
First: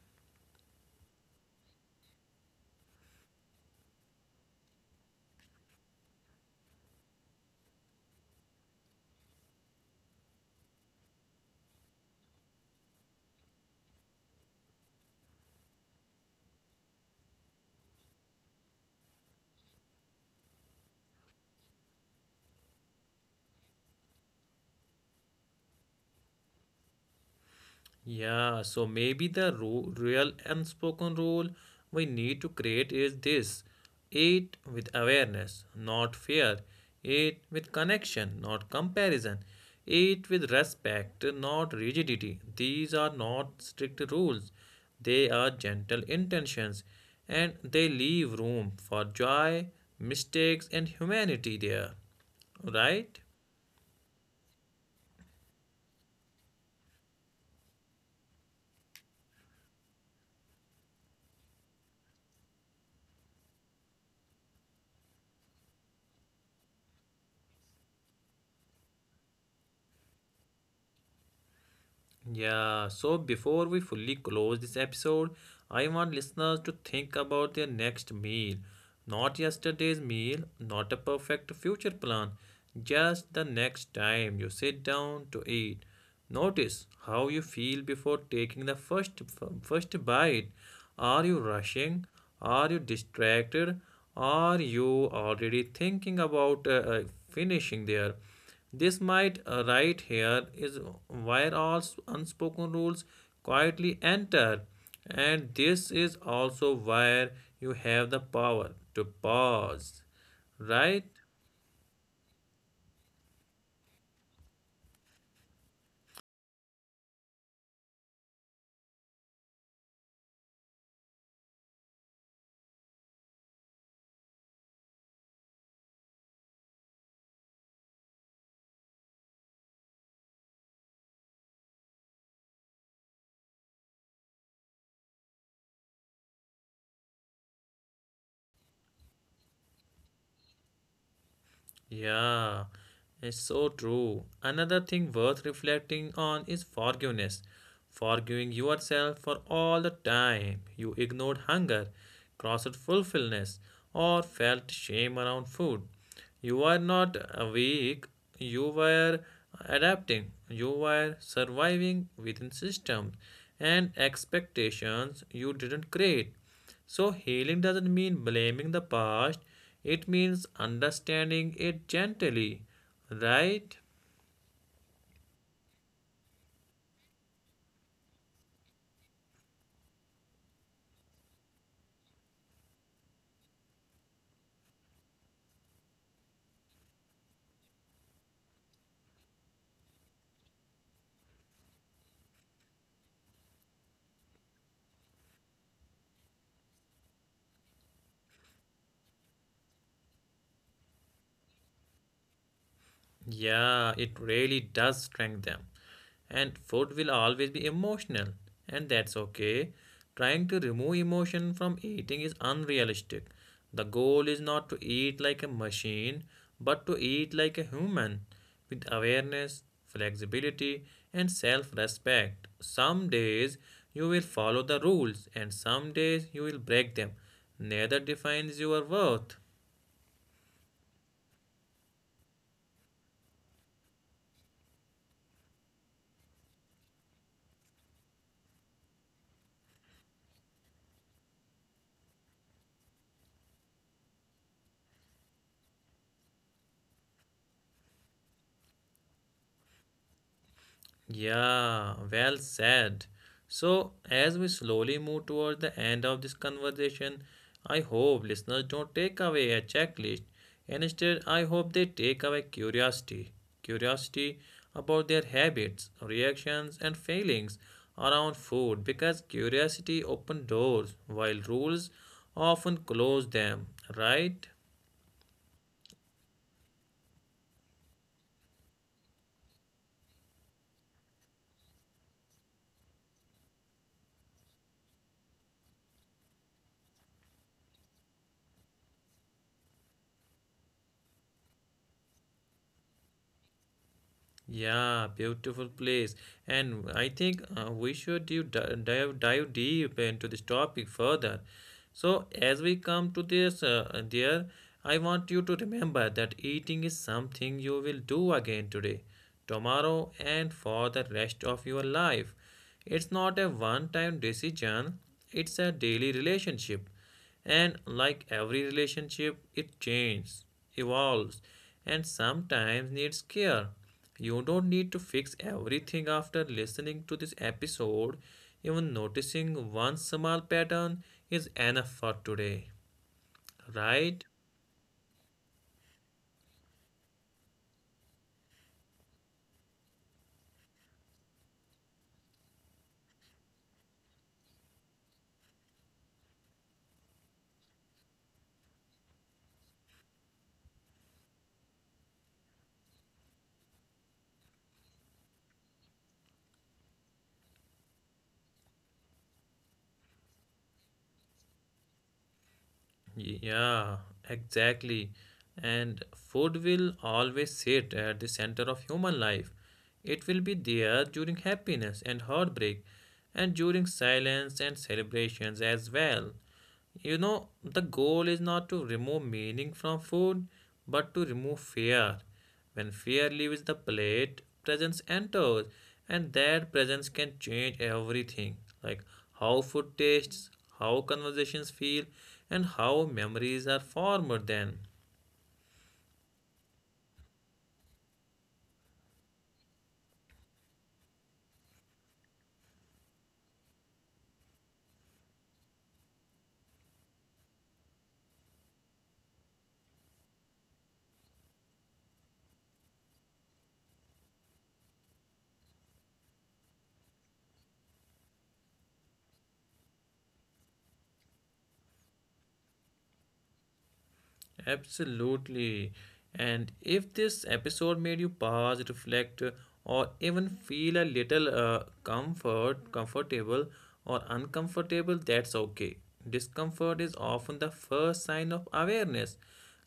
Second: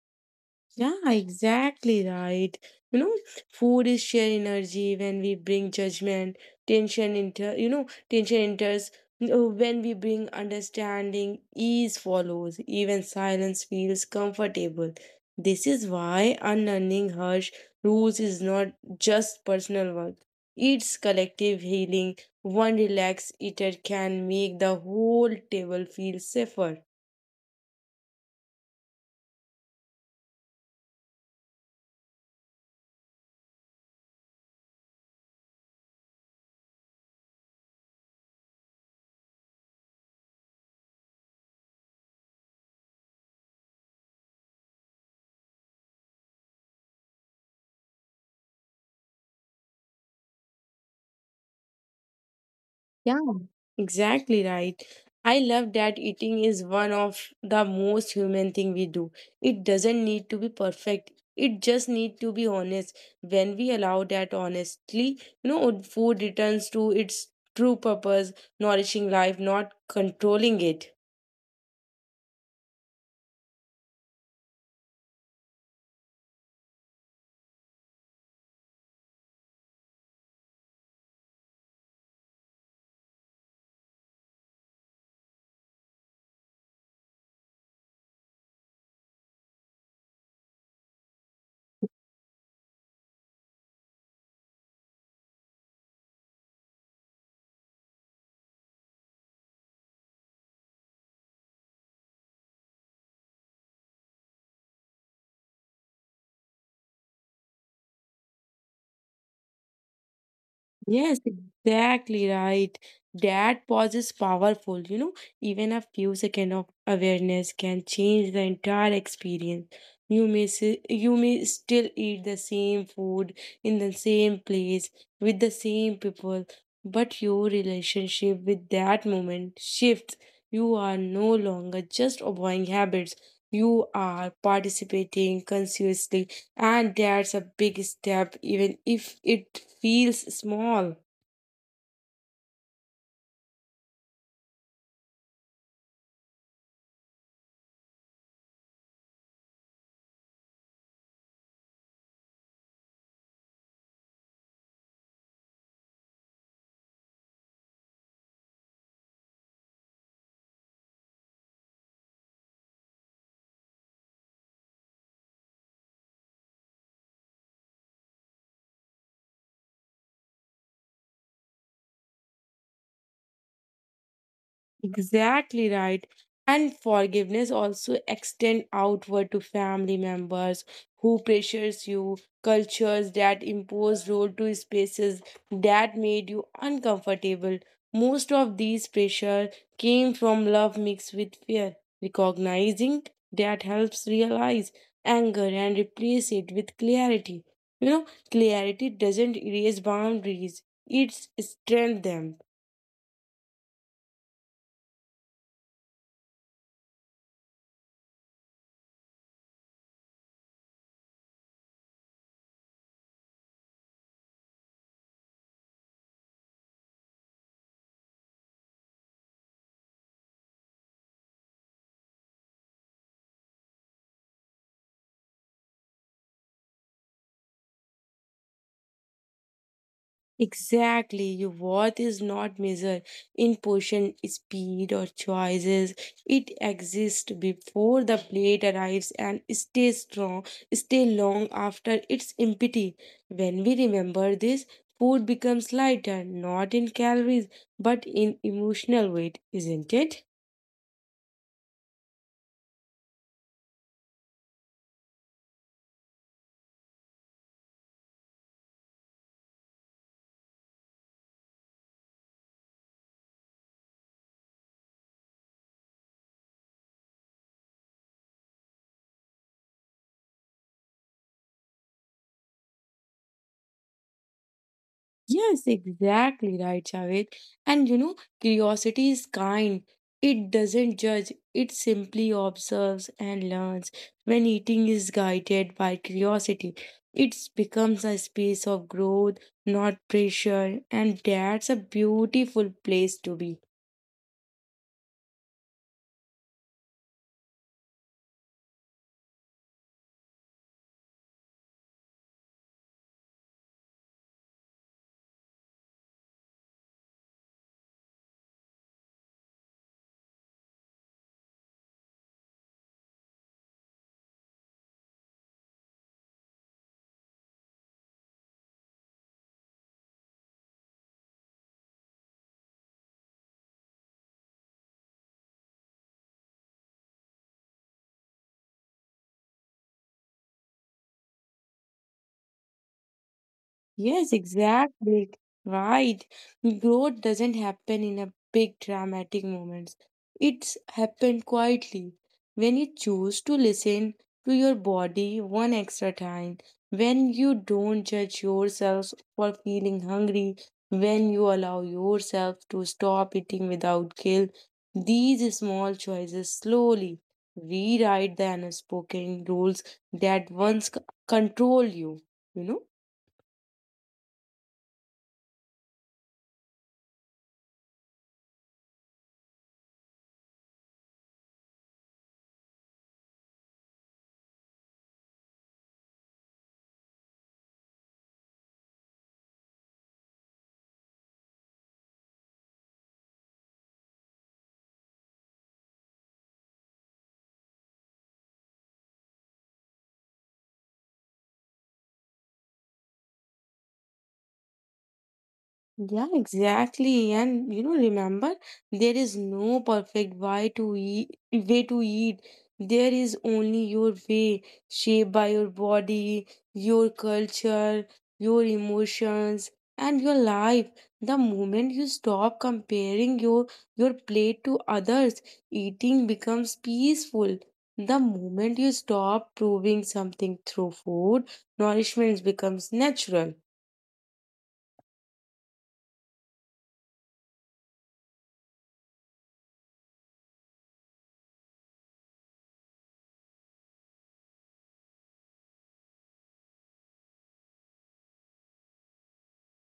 Speaker 2: Yeah, exactly right. You know, food is sheer energy when we bring judgment, tension inter you know, tension enters when we bring understanding, ease follows, even silence feels comfortable. This is why unlearning harsh rules is not just personal work. It's collective healing. One relaxed eater can make the whole table feel safer.
Speaker 1: Yeah, so maybe the real unspoken rule we need to create is this: eat with awareness, not fear, eat with connection, not comparison, eat with respect, not rigidity. These are not strict rules, they are gentle intentions, and they leave room for joy, mistakes, and humanity there,
Speaker 2: Yeah.
Speaker 1: right?
Speaker 2: Exactly right. I love that eating is one of the most human thing we do. It doesn't need to be perfect. It just need to be honest. When we allow that honestly, you know, food returns to its true purpose, nourishing life, not controlling it.
Speaker 1: Yeah, so before we fully close this episode, I want listeners to think about their next meal. Not yesterday's meal, not a perfect future plan, just the next time you sit down to eat. Notice how you feel before taking the first bite. Are you rushing? Are you distracted? Are you already thinking about finishing there? This might right here is where all unspoken rules quietly enter, and this is also where you have the power to pause, right?
Speaker 2: Yes, exactly right. That pause is powerful, you know. Even a few seconds of awareness can change the entire experience. You may still eat the same food in the same place with the same people, but your relationship with that moment shifts. You are no longer just avoiding habits. You are participating consciously and that's a big step even if it feels small.
Speaker 1: Yeah, it's so true. Another thing worth reflecting on is forgiveness. Forgiving yourself for all the time you ignored hunger, crossed fulfillment, or felt shame around food. You were not weak, you were adapting, you were surviving within systems and expectations you didn't create. So, healing doesn't mean blaming the past, it means understanding it gently, right?
Speaker 2: Exactly right. And forgiveness also extend outward to family members who pressures you, cultures that impose role to spaces that made you uncomfortable. Most of these pressure came from love mixed with fear. Recognizing that helps realize anger and replace it with clarity. You know, clarity doesn't erase boundaries, it strengthens them.
Speaker 1: Yeah, it really does strengthen them. And food will always be emotional, and that's okay. Trying to remove emotion from eating is unrealistic. The goal is not to eat like a machine, but to eat like a human with awareness, flexibility, and self respect. Some days you will follow the rules, and some days you will break them. Neither defines your worth.
Speaker 2: Exactly, your worth is not measured in portion, speed, or choices. It exists before the plate arrives and stays strong, stay long after its empty. When we remember this, food becomes lighter, not in calories, but in emotional weight, isn't it?
Speaker 1: Yeah, well said. So, as we slowly move towards the end of this conversation, I hope listeners don't take away a checklist and instead, I hope they take away curiosity. Curiosity about their habits, reactions, and feelings around food, because curiosity opens doors while rules often close them, right?
Speaker 2: Yes, exactly right, Javed. And you know, curiosity is kind. It doesn't judge, it simply observes and learns. When eating is guided by curiosity, it becomes a space of growth, not pressure, and that's a beautiful place to be.
Speaker 1: Yeah, beautiful place. And I think we should do, di- dive deep into this topic further. So as we come to this dear, I want you to remember that eating is something you will do again today, tomorrow, and for the rest of your life. It's not a one time decision, it's a daily relationship. And like every relationship, it changes, evolves, and sometimes needs care. You don't need to fix everything after listening to this episode. Even noticing one small pattern is enough for today, right?
Speaker 2: Yes, exactly. Right. Growth doesn't happen in a big dramatic moments. It's happened quietly. When you choose to listen to your body one extra time, when you don't judge yourself for feeling hungry, when you allow yourself to stop eating without guilt, these small choices slowly rewrite the unspoken rules that control you, you know?
Speaker 1: Yeah, exactly. And food will always sit at the center of human life. It will be there during happiness and heartbreak, and during silence and celebrations as well. You know, the goal is not to remove meaning from food, but to remove fear. When fear leaves the plate, presence enters, and that presence can change everything, like how food tastes, how conversations feel, and how memories are formed then.
Speaker 2: Yeah, exactly. And you know, remember, there is no perfect way to eat. There is only your way, shaped by your body, your culture, your emotions, and your life. The moment you stop comparing your plate to others, eating becomes peaceful. The moment you stop proving something through food, nourishment becomes natural.
Speaker 1: Absolutely. And if this episode made you pause, reflect, or even feel a little comfortable or uncomfortable, that's okay. Discomfort is often the first sign of awareness.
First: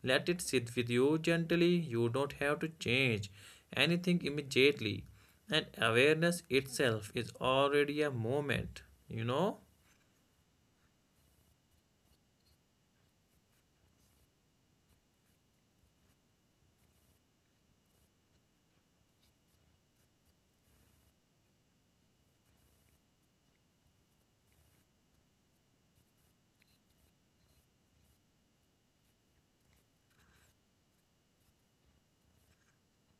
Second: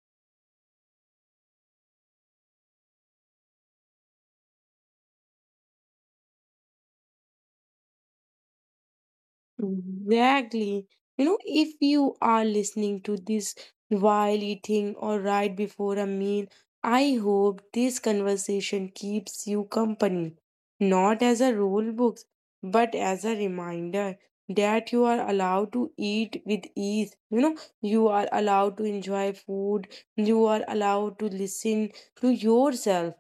Speaker 1: Let it sit with you gently. You don't have to change anything immediately. And awareness itself is already a moment, you know?
Speaker 2: Exactly. You know, if you are listening to this while eating or right before a meal, I hope this conversation keeps you company, not as a rule book, but as a reminder that you are allowed to eat with ease. You know, you are allowed to enjoy food, you are allowed to listen to yourself.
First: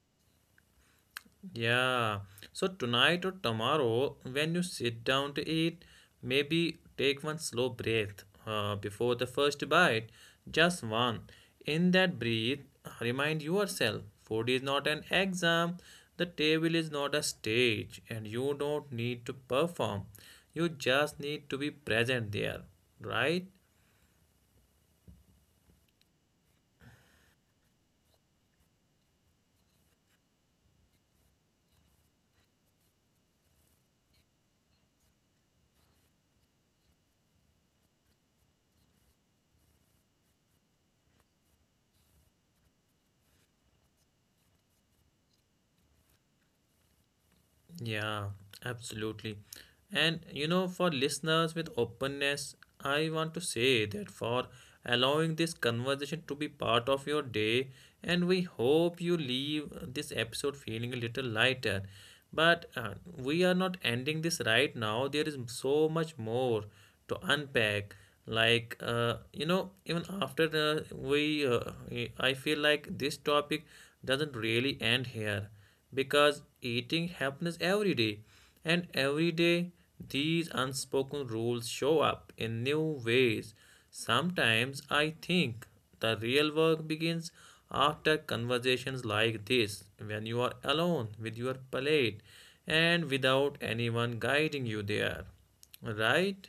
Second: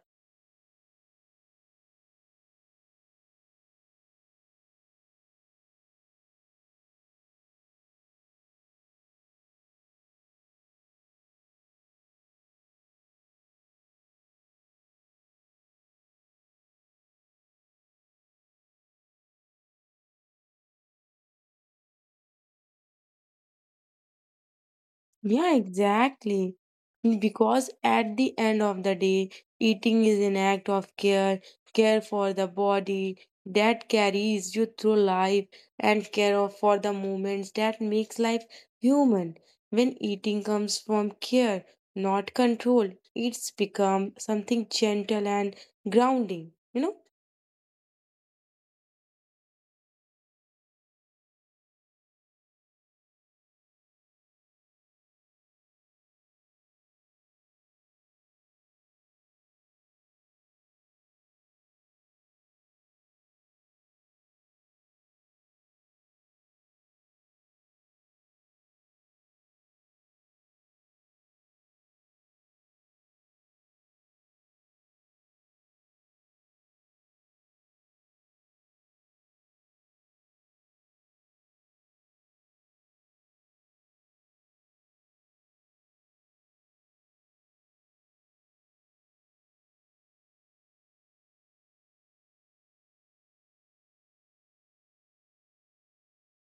Speaker 1: Yeah. So tonight or tomorrow, when you sit down to eat, maybe take one slow breath before the first bite. Just one. In that breath, remind yourself food is not an exam, the table is not a stage, and you don't need to perform. You just need to be present there, right?
Speaker 2: Yeah, exactly. Because at the end of the day, eating is an act of care, care for the body that carries you through life and for the moments that makes life human. When eating comes from care, not control, it's become something gentle and grounding, you know?
Speaker 1: Yeah, absolutely. And you know, for listeners with openness, I want to say that for allowing this conversation to be part of your day, and we hope you leave this episode feeling a little lighter. But we are not ending this right now. There is so much more to unpack. Like, you know, even after we, I feel like this topic doesn't really end here because eating happens every day and every day these unspoken rules show up in new ways. Sometimes I think the real work begins after conversations like this, when you are alone with your plate and without anyone guiding you there, right?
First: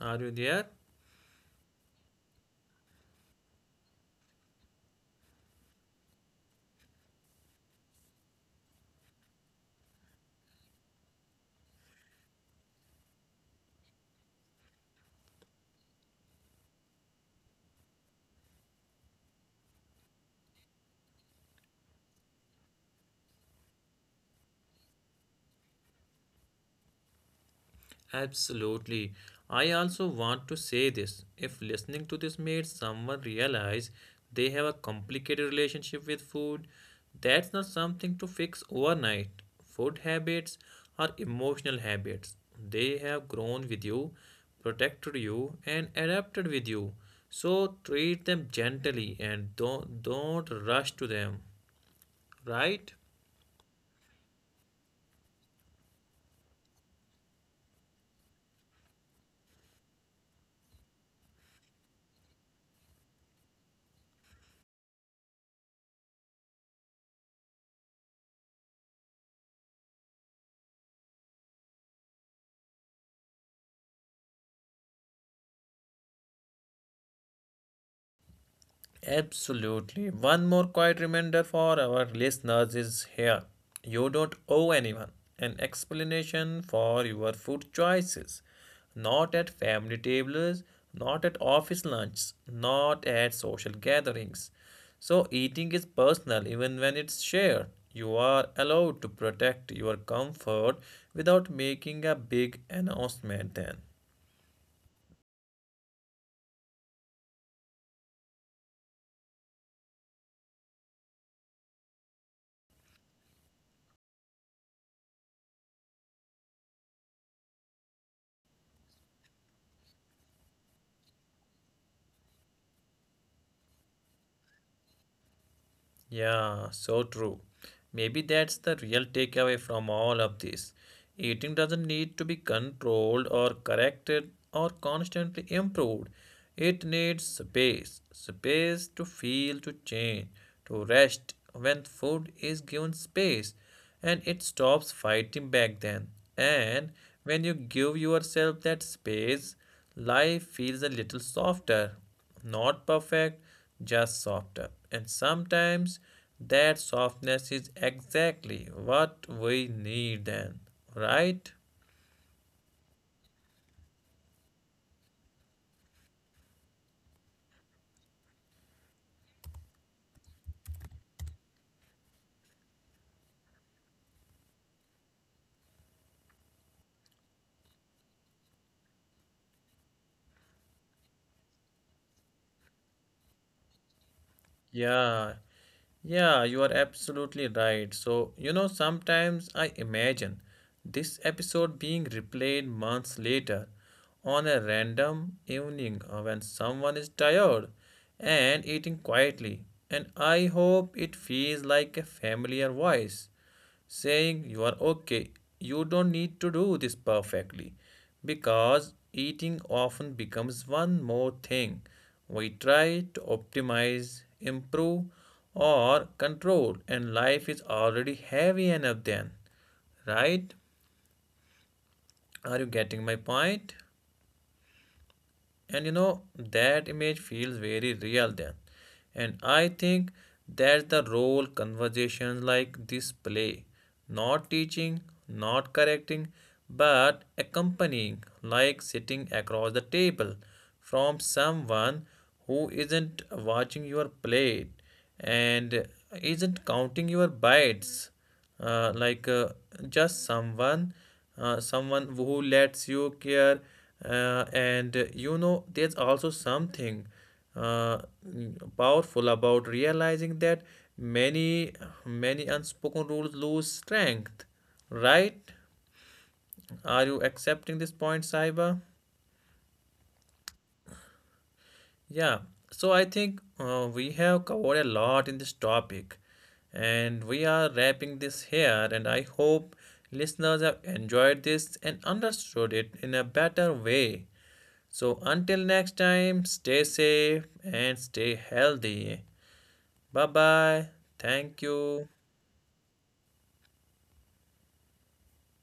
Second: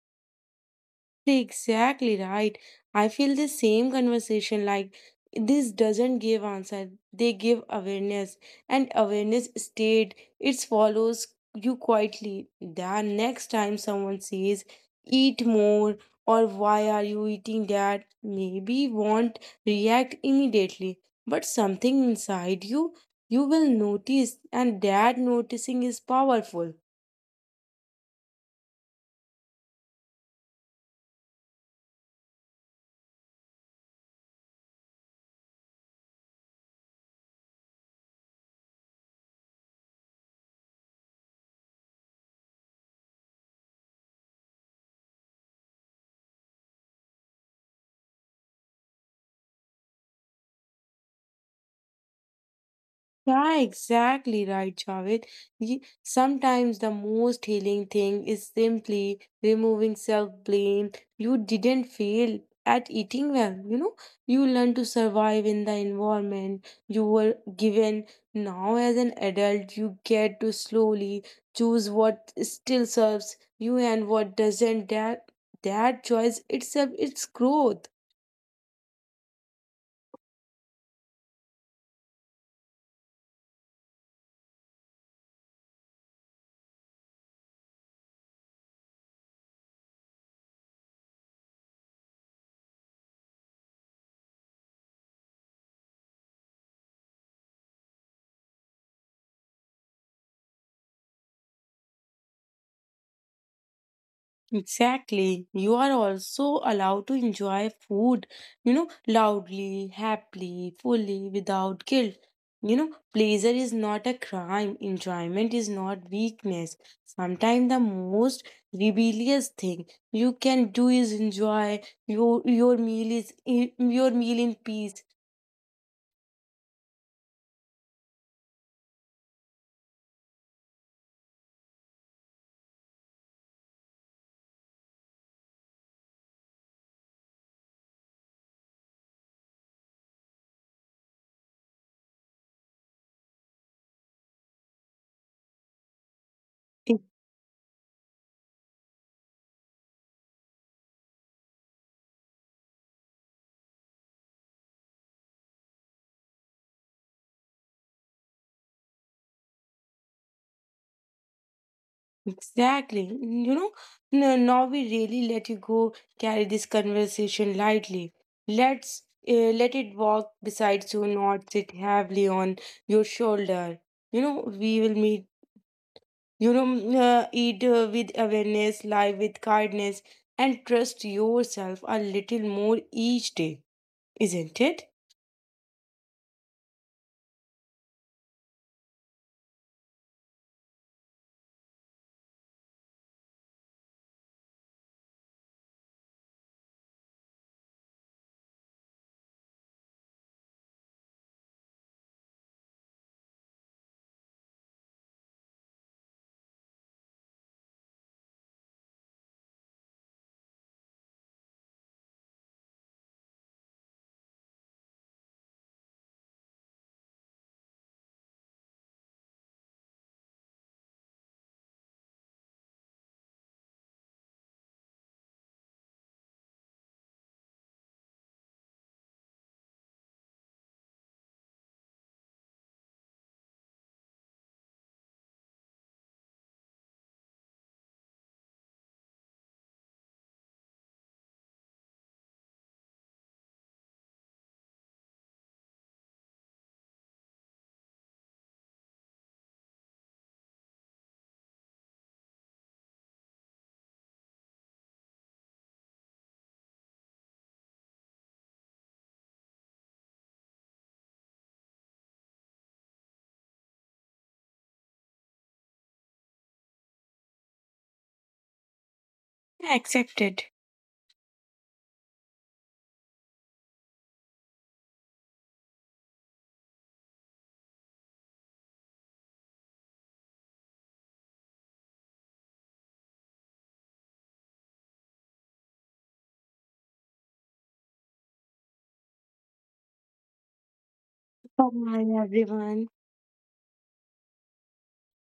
Speaker 1: Are you there?
Speaker 2: Exactly right. I feel the same conversation like this doesn't give answer. They give awareness and awareness state it follows you quietly. The next time someone says eat more or why are you eating that maybe won't react immediately but something inside you you will notice and that noticing is powerful.
Speaker 1: Absolutely. I also want to say this. If listening to this made someone realize they have a complicated relationship with food, that's not something to fix overnight. Food habits are emotional habits. They have grown with you, protected you, and adapted with you. So treat them gently and don't rush to them, right?
Speaker 2: Yeah, exactly right, Javed. Sometimes the most healing thing is simply removing self-blame. You didn't fail at eating well, you know. You learn to survive in the environment you were given. Now, as an adult, you get to slowly choose what still serves you and what doesn't. That choice itself, it's growth.
Speaker 1: Absolutely. One more quiet reminder for our listeners is here. You don't owe anyone an explanation for your food choices. Not at family tables, not at office lunches, not at social gatherings. So, eating is personal even when it's shared. You are allowed to protect your comfort without making a big announcement then.
Speaker 2: Exactly. You are also allowed to enjoy food, you know, loudly, happily, fully, without guilt. You know, pleasure is not a crime, enjoyment is not weakness. Sometimes the most rebellious thing you can do is enjoy your meal in peace.
Speaker 1: Yeah, so true. Maybe that's the real takeaway from all of this. Eating doesn't need to be controlled or corrected or constantly improved. It needs space, space to feel, to change, to rest. When food is given space, and it stops fighting back then. And when you give yourself that space, life feels a little softer. Not perfect, just softer. And sometimes that softness is exactly what we need then, right?
Speaker 2: Exactly. You know, now we really let you go carry this conversation lightly. Let's Let it walk beside you, not sit heavily on your shoulder. You know, we will meet, you know, mm, eat with awareness, live with kindness, and trust yourself a little more each day, isn't it?
Speaker 1: Yeah, yeah, you are absolutely right. So, you know, sometimes I imagine this episode being replayed months later on a random evening when someone is tired and eating quietly. And I hope it feels like a familiar voice saying you are okay, you don't need to do this perfectly. Because eating often becomes one more thing we try to optimize, improve, or control, and life is already heavy enough then. Right? Are you getting my point? And you know, that image feels very real then. And I think that's the role conversations like this play. Not teaching, not correcting, but accompanying, like sitting across the table from someone who isn't watching your plate and isn't counting your bites. Uh, like uh, just someone someone who lets you care and you know, there's also something uh, powerful about realizing that many many unspoken rules lose strength, right? Are you accepting this point, saiba?
Speaker 2: Accepted.
Speaker 1: Yeah, so I think we have covered a lot in this topic and we are wrapping this here, and I hope listeners have enjoyed this and understood it in a better way. So until next time, stay safe and stay healthy. Bye bye. Thank you.
Speaker 2: Bye, everyone.